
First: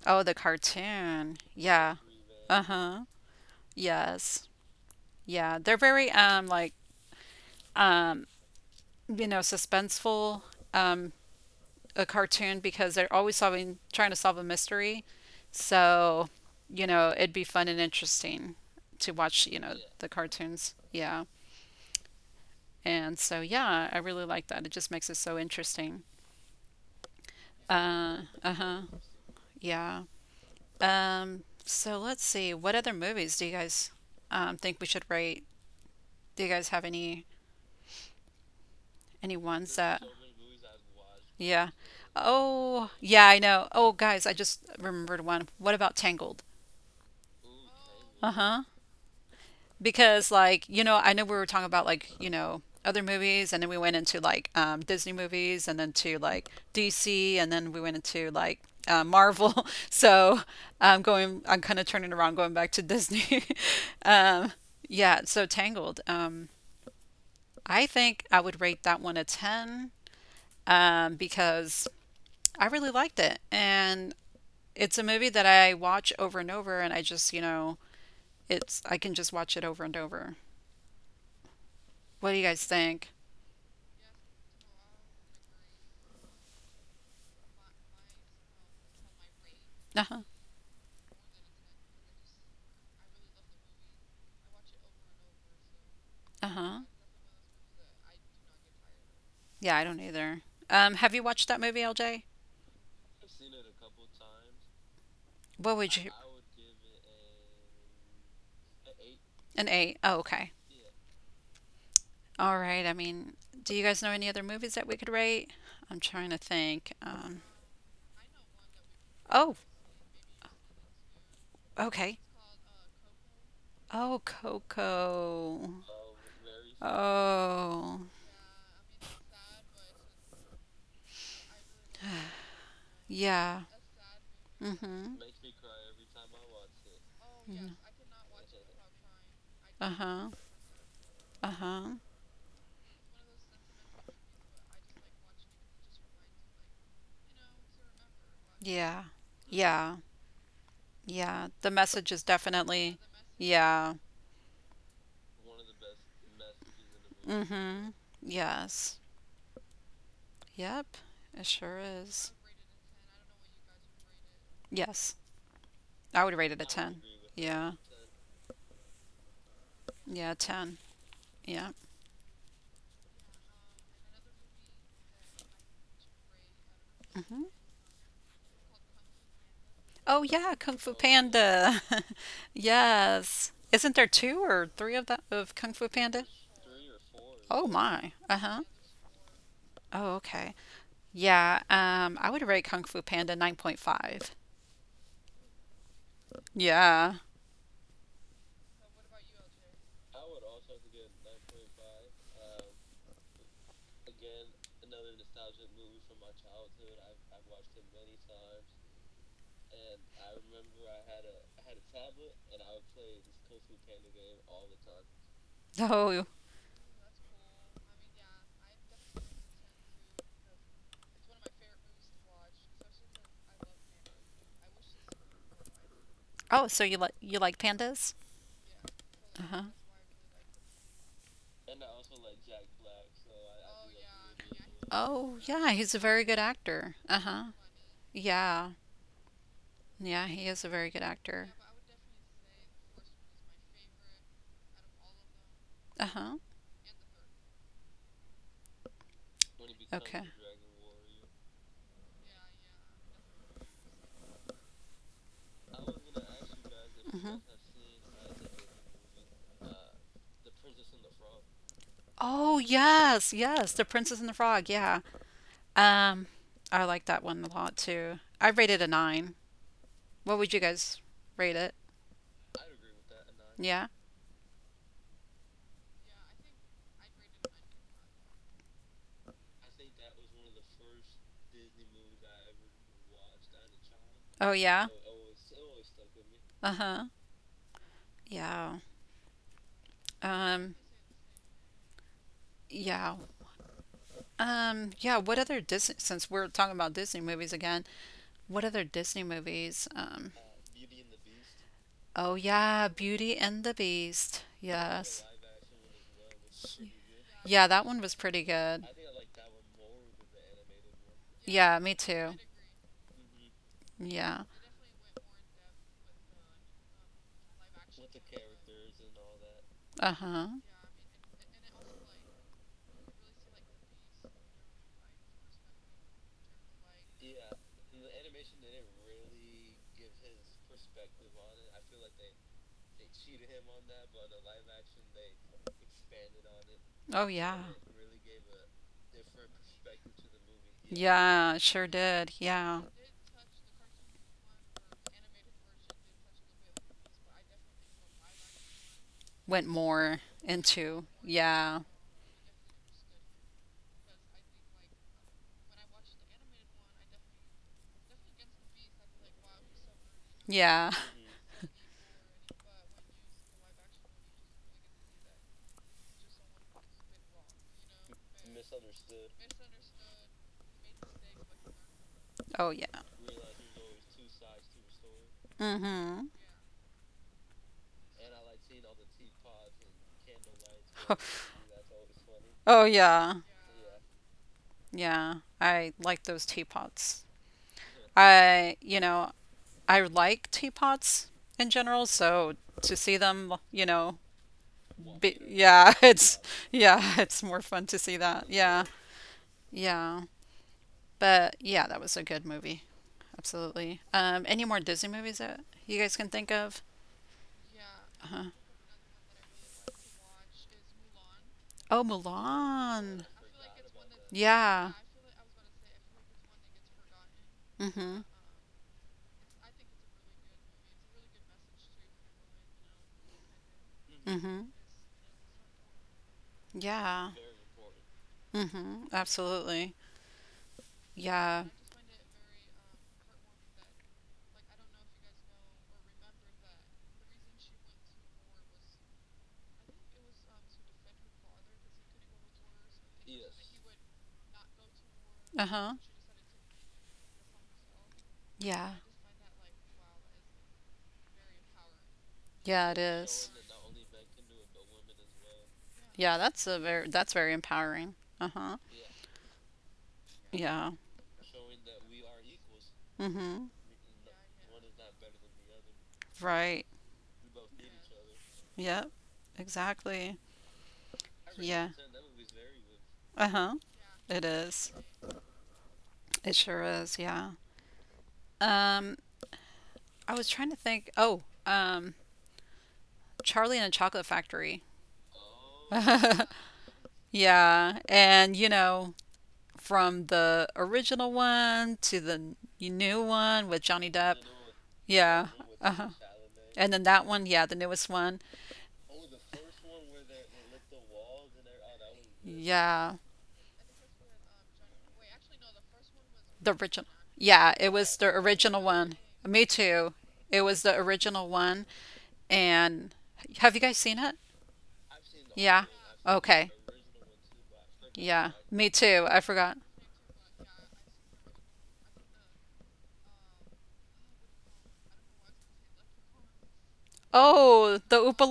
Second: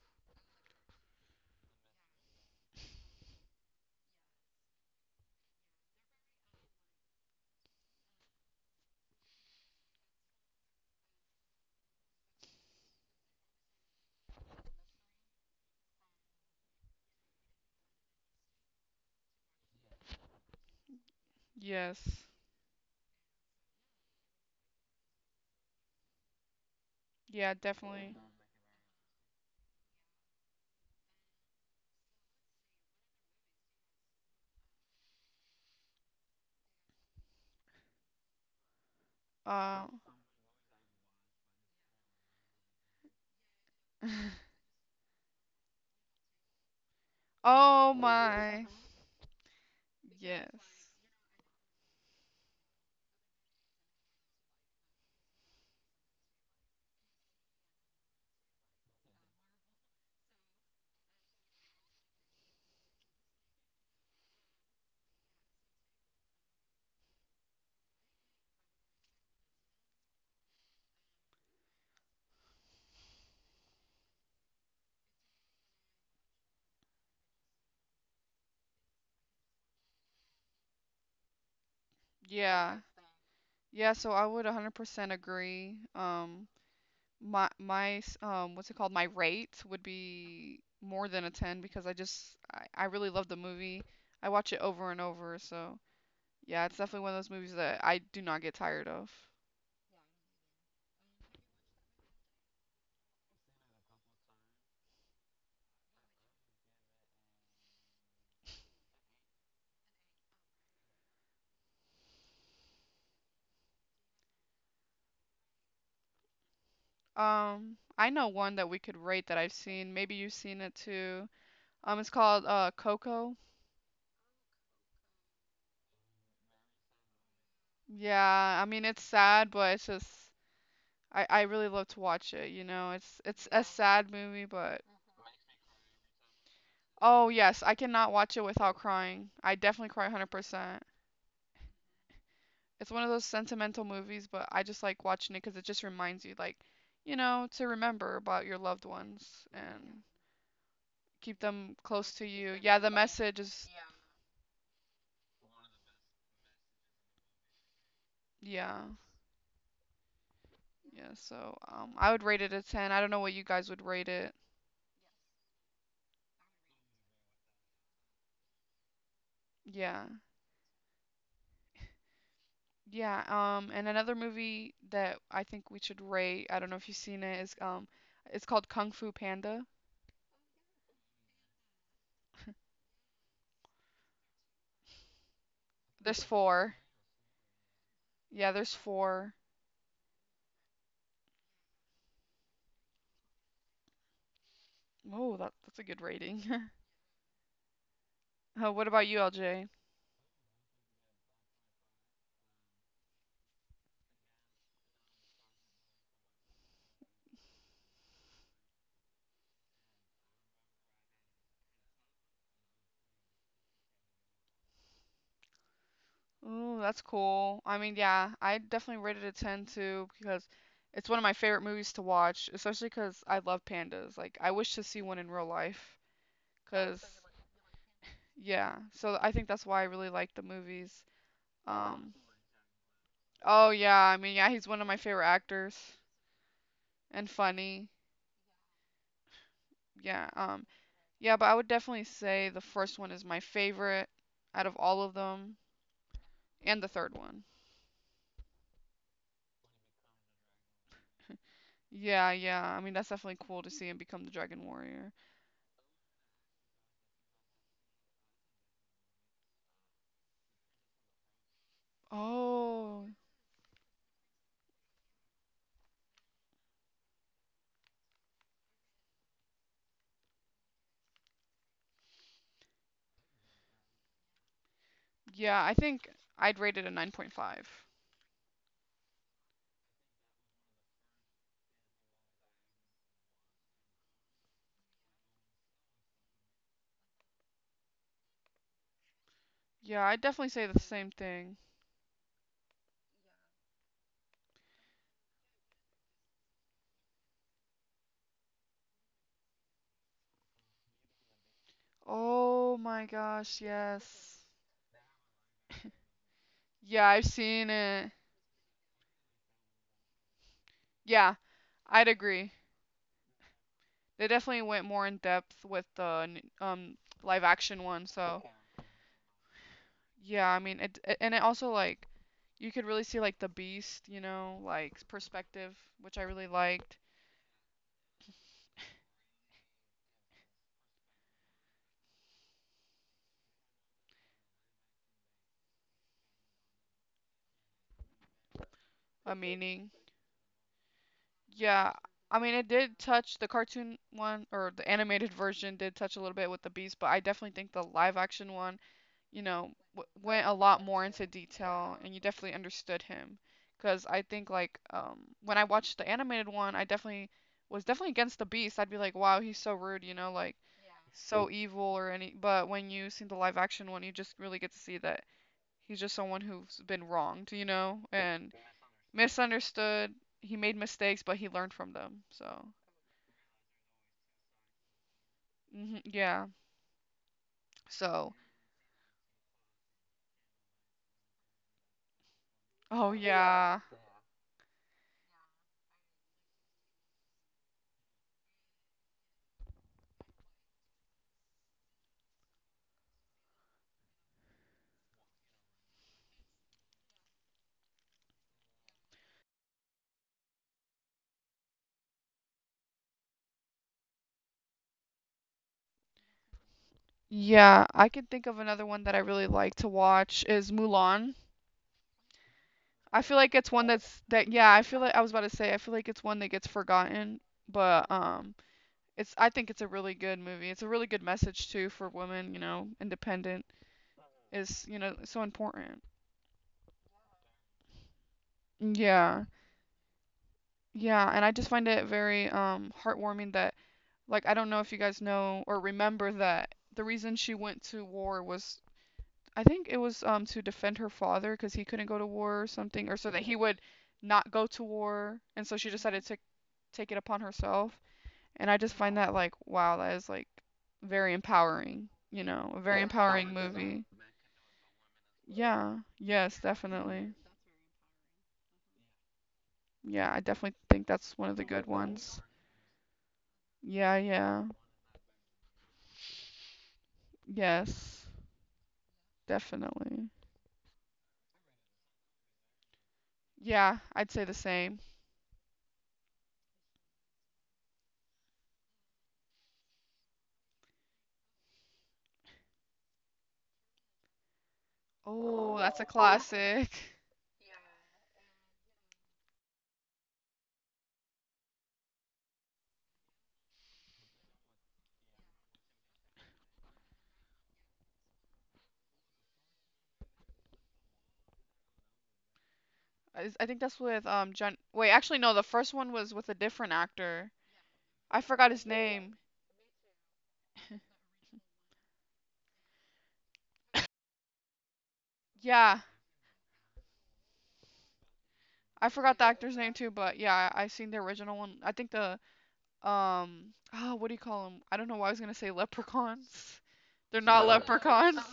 A: oh, the cartoon. Yeah. Uh huh. Yes. Yeah. They're very like um you know suspenseful um a cartoon because they're always solving trying to solve a mystery. So, you know, it'd be fun and interesting to watch, you know, the cartoons. Yeah.
B: Yes.
A: And so yeah, I really like that. It just makes it so interesting.
B: Yeah, definitely.
A: Uh uh-huh. Yeah. So let's see what other movies do you guys think we should rate? Do you guys have any ones
B: Uh,
A: that. Yeah. Oh, yeah, I know. Oh, guys, I just remembered one. What about Tangled?
B: oh
A: Uh-huh.
B: my.
A: Because like, you
B: Yes.
A: know, I know we were talking about like, you know, other movies and then we went into like Disney movies and then to like DC and then we went into like Marvel. So, I'm kind of turning around going back to Disney. Um yeah, so Tangled. I think I would rate that one a 10 because I really liked it. And it's a movie that I watch over and over, and I just, you know, it's, I can just watch it over and over. What do you guys
B: Yeah.
A: think?
B: Yeah, so I would 100% agree. What's it called? My rate would
A: Uh huh.
B: be more than a 10 because I just I really love the movie. I watch it over and over, so
A: Uh
B: yeah, it's
A: huh.
B: definitely one of those movies that I do not get tired of.
A: Yeah, I don't either. Have you watched that movie, LJ? What would you, an eight? Oh, okay. All right. I mean, do you guys know any other movies that we could rate? I'm trying to think.
B: I know one that we could rate that I've
A: Oh,
B: seen. Maybe you've seen it too. It's
A: okay.
B: called Coco.
A: Oh, Coco. Oh,
B: Yeah, I mean it's sad, but it's just I really love to watch it, you know. It's
A: yeah.
B: a sad movie, but
A: Mm-hmm.
B: oh yes,
A: Mm-hmm.
B: I cannot watch it without crying. I definitely cry
A: Uh-huh.
B: 100%.
A: Uh-huh.
B: It's one of those sentimental movies, but I just like watching it because it just reminds you, like, you know, to remember about your loved
A: Yeah.
B: ones
A: Yeah.
B: and keep
A: Yeah. The
B: them close
A: message is
B: to you. Yeah, the
A: definitely
B: message is,
A: yeah. Mm-hmm.
B: yeah,
A: Yes. Yep.
B: yeah.
A: It
B: So,
A: sure
B: I would
A: is.
B: rate it a 10. I don't know what you guys would rate it.
A: Yes. I would rate it a 10. Yeah.
B: Yeah.
A: Yeah, 10. Yeah.
B: Yeah, and another movie that I think we should rate, I don't know if you've seen it,
A: Mm-hmm.
B: is it's called Kung Fu Panda.
A: Oh yeah, Kung Fu Panda. Yes. Isn't there two or three of that of Kung Fu
B: There's
A: Panda?
B: four.
A: Oh my.
B: Yeah,
A: Uh-huh.
B: there's four.
A: Oh, okay. Yeah, I would rate Kung Fu Panda 9.5.
B: Oh, that that's a good rating.
A: Yeah.
B: What about you, LJ?
A: Oh,
B: Ooh, that's cool. I mean, yeah, I definitely rated it a 10 too because it's one of my favorite movies to watch, especially because I love pandas. Like, I wish to see one in real life.
A: oh, so you
B: Because,
A: like pandas?
B: yeah, so I think that's
A: Uh-huh.
B: why I really like the movies. Um, oh yeah, I mean, yeah, he's one of my favorite
A: Oh, yeah,
B: actors
A: he's a very good actor.
B: and
A: Uh-huh.
B: funny.
A: Yeah. Yeah,
B: Yeah,
A: he is a very good
B: yeah, but
A: actor.
B: I would definitely say the first one is my favorite out of all of them,
A: Uh-huh.
B: and the third one.
A: Okay.
B: Yeah, yeah. I mean, that's definitely cool to see him become the Dragon Warrior.
A: Hmm. Oh,
B: Oh,
A: yes, yes, The Princess and the Frog. Yeah. Um, I like that one a lot too. I rated a 9. What would you guys rate it? Yeah.
B: yeah. I think I'd rate it a 9.5.
A: Oh, yeah. Uh-huh. Yeah.
B: Yeah, I'd definitely
A: Um,
B: say the same thing.
A: yeah. Yeah, what other Disney, since we're talking about Disney movies again, what other Disney movies? Oh yeah,
B: Oh my
A: Beauty and the
B: gosh,
A: Beast.
B: yes.
A: Yes.
B: Yeah, I've
A: Yeah,
B: seen
A: that one was
B: it.
A: pretty good.
B: Yeah,
A: Yeah, me
B: I'd
A: too.
B: agree. They
A: Yeah.
B: definitely went more in depth with the live action one, so
A: Uh-huh.
B: yeah, I mean it it- and it also like you could really see like the beast, you know, like perspective, which I really liked,
A: Oh yeah.
B: a meaning.
A: Yeah, it sure
B: Yeah,
A: did.
B: I mean it
A: Yeah.
B: did touch the cartoon one or the animated version did touch a little bit with the beast, but I definitely think the live action one, you
A: Went
B: know, w
A: more
B: went a lot
A: into.
B: more into
A: Yeah.
B: detail and you definitely understood him. Because I think like when I watched the animated one, I definitely was definitely against the beast. I'd be like, "Wow, he's so rude," you know, like
A: Yeah.
B: so evil or any, but when you see the live action one, you just really get to see that he's just someone who's been wronged, you know, and misunderstood. He made mistakes, but he learned from them.
A: Oh
B: So,
A: yeah. Mm-hmm.
B: yeah. So,
A: Oh
B: oh
A: yeah.
B: yeah,
A: Yeah. I like those teapots. I, you know, I like teapots in general, so to see them, you know, be, yeah, it's yeah, it's more fun to see that. Yeah. Yeah. But yeah, that was a good movie. Absolutely. Any more Disney movies that you guys can think of?
B: yeah. I can think
A: Uh-huh.
B: of another one that I really like to watch is Mulan.
A: Oh,
B: I
A: Mulan.
B: feel like it's one that's that. Yeah, I
A: Yeah.
B: feel like I was about to say. I feel like it's one that gets forgotten, but
A: Mm-hmm.
B: it's. I think it's a really good movie. It's a really good message too for women. You know, independent
A: Mm-hmm.
B: is you know so important.
A: Yeah. Mm-hmm.
B: Yeah.
A: Absolutely.
B: Yeah, and I
A: Yeah.
B: just find it very heartwarming that like I don't know if you guys know or remember that the reason she went to war was I think it was to defend her father because he couldn't go to war or something or so that he would not go to war and so she
A: Uh-huh.
B: decided to take it upon herself, and I
A: Yeah.
B: just find that like wow that is like very empowering, you know, a
A: Yeah, it
B: very yeah,
A: is.
B: empowering movie. Yeah,
A: Yeah,
B: yes,
A: that's
B: definitely.
A: very empowering. Uh-huh.
B: Yeah, I definitely
A: Yeah.
B: think that's one of the good ones.
A: Mm-hmm.
B: Yeah, yeah.
A: Right.
B: Yes,
A: Yep.
B: definitely.
A: Exactly. Yeah. Uh-huh.
B: Yeah, I'd say
A: It
B: the
A: is.
B: same.
A: It sure is. Yeah. Um, I was trying to think. Oh, Charlie and the Chocolate Factory.
B: Oh, that's a classic.
A: Yeah, and you know, from the original one to the new one with Johnny Depp. Yeah. Uh-huh. And then that one, yeah, the newest one. Yeah,
B: I think that's with John. Wait, actually no, the first one was with a
A: the
B: different
A: original.
B: actor.
A: Yeah, it was the
B: I forgot
A: original
B: his
A: one.
B: name.
A: Me too. It was the original one. And have you guys seen it? Yeah.
B: Yeah,
A: Okay. Yeah, me
B: I
A: too.
B: forgot
A: I
B: the actor's
A: forgot.
B: name too, but yeah, I seen the original one. I think the oh what do you call them, I don't know why I was going to say leprechauns they're not
A: Oh, the
B: leprechauns,
A: Oompa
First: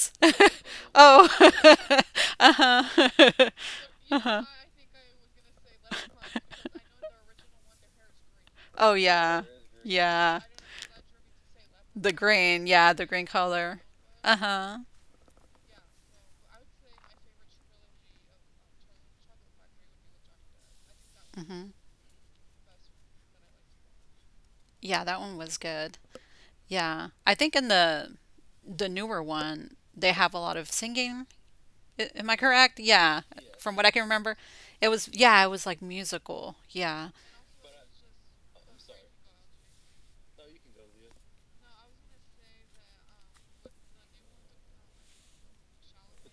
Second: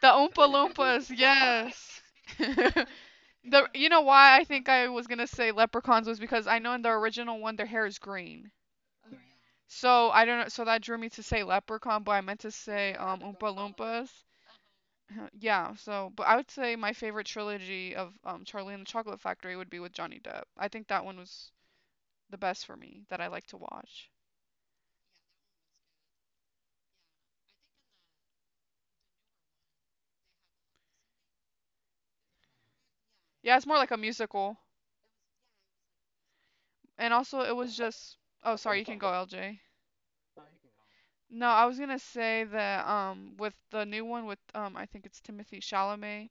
B: the Oompa Loompas,
A: Oh.
B: yes.
A: Uh-huh.
B: The you know why
A: Uh-huh.
B: I think I was going to say leprechauns was because I know in the original one their hair is green,
A: Oh yeah.
B: so I
A: Yeah.
B: don't know, so that drew me to say leprechaun,
A: The
B: but I meant to
A: green, yeah,
B: say
A: the green
B: Oompa
A: color.
B: Loompas.
A: Uh-huh.
B: Yeah so but I would say my favorite trilogy of Charlie and the Chocolate Factory would be with Johnny Depp. I think that one was
A: Hmm.
B: the best for me that I like to watch.
A: Yeah, that one was good. Yeah. I think in the newer one, they have a lot of singing. Am I correct? Yeah.
B: Yeah, it's
A: From
B: more
A: what I
B: like a
A: can remember,
B: musical.
A: it was yeah, it was like musical. Yeah.
B: And also, it was just. Oh, sorry, you can go, LJ. No, I was gonna say that with the new one with I think it's Timothy Chalamet.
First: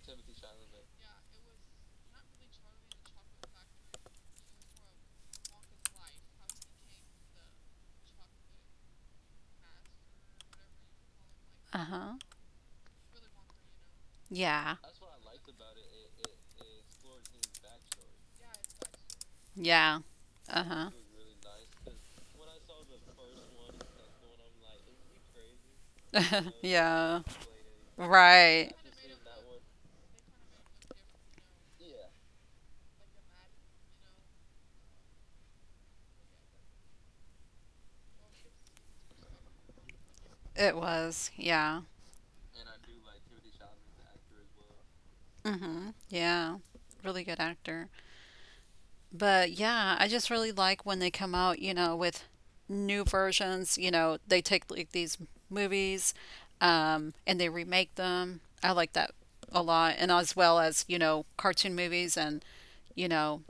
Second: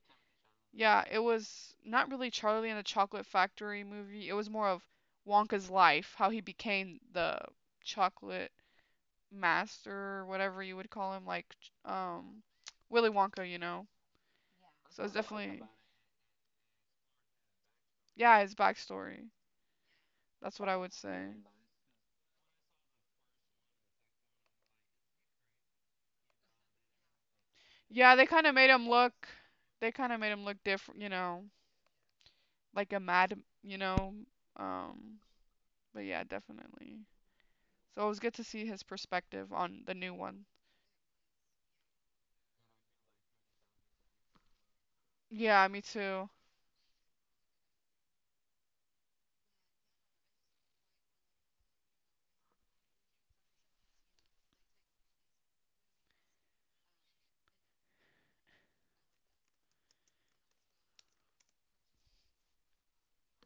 B: Yeah, it was not really Charlie and the Chocolate Factory movie. It was more of Wonka's life, how he became the chocolate master, or whatever you would call him,
A: Uh-huh.
B: Willy Wonka, you know.
A: Yeah.
B: So it's definitely yeah, his backstory.
A: Yeah.
B: That's what I
A: Uh-huh.
B: would say.
A: Yeah.
B: Yeah, they kind of made
A: Right.
B: him look. They kind of made him look different, you know, like a mad, you know. Um, but yeah, definitely. So it was good to see his perspective on the new one.
A: It was, yeah.
B: Yeah, me
A: Hmm.
B: too.
A: Yeah. Really good actor. But yeah, I just really like when they come out, you know, with new versions, you know, they take like these movies, and they remake them. I like that a lot. And as well as, you know, cartoon movies and, you know,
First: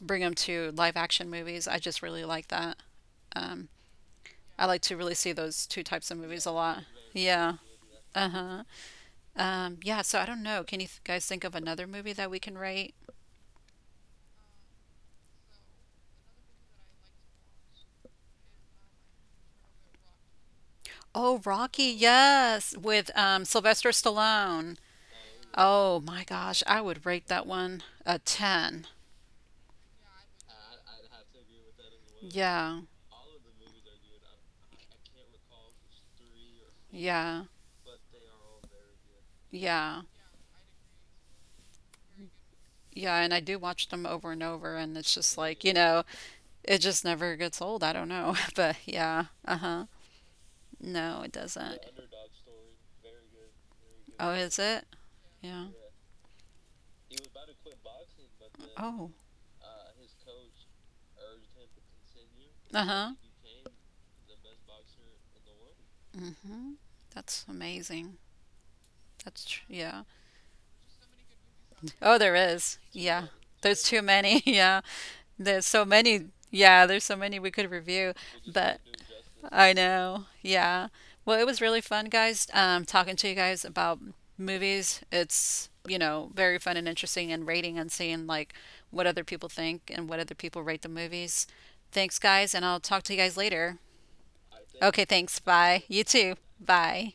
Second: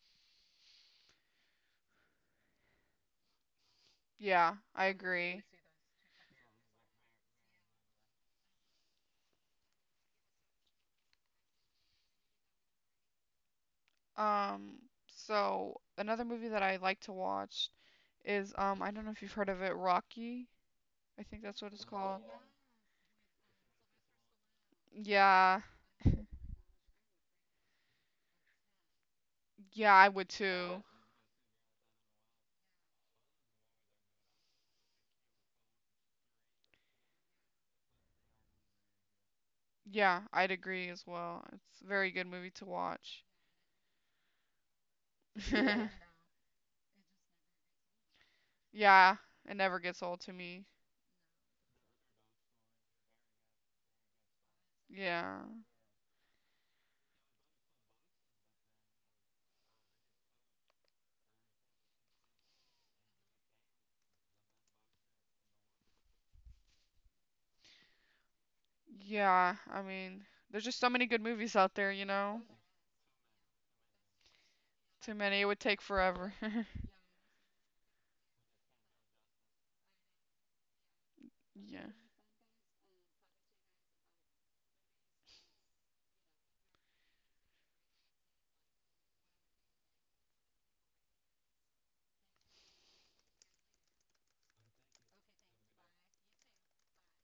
A: bring them to live action movies. I just really like that. Um,
B: Yeah,
A: I like
B: I
A: to really see
B: agree.
A: those two types of movies a lot. Yeah. Uh huh. Yeah. So I don't know. Can you guys think of another movie that we can rate?
B: Um, so another movie that I like to watch is I don't know if you've heard of it, Rocky. I
A: Oh,
B: think that's what it's
A: Rocky.
B: called.
A: Yes, with Sylvester Stallone.
B: Yeah,
A: Oh my gosh, I would rate that one a 10.
B: yeah, I would too.
A: Yeah, yeah, yeah,
B: Yeah, I'd agree as well. It's a very good movie to
A: yeah.
B: watch.
A: And I do watch them over and over, and it's just like, you know, it just never gets old. I don't know. But
B: Yeah,
A: yeah,
B: it
A: uh
B: never
A: huh.
B: gets old to me.
A: No, it doesn't. Oh, is it?
B: Yeah.
A: Yeah. Yeah. Oh. Uh huh. Mhm. That's amazing.
B: Yeah, I
A: Yeah.
B: mean, there's just so many good movies out there, you
A: Oh, there
B: know?
A: is. Yeah. There's too many. Yeah.
B: Too many, it would
A: There's
B: take
A: so many.
B: forever.
A: Yeah, there's so many we could review, but I know. Yeah. Well, it was really
B: Yeah.
A: fun, guys, talking to you guys about movies. It's, you know, very fun and interesting and rating and seeing like what other people think and what other people rate the movies. Thanks, guys, and I'll talk to you guys later. Okay, thanks. Bye. You too. Bye.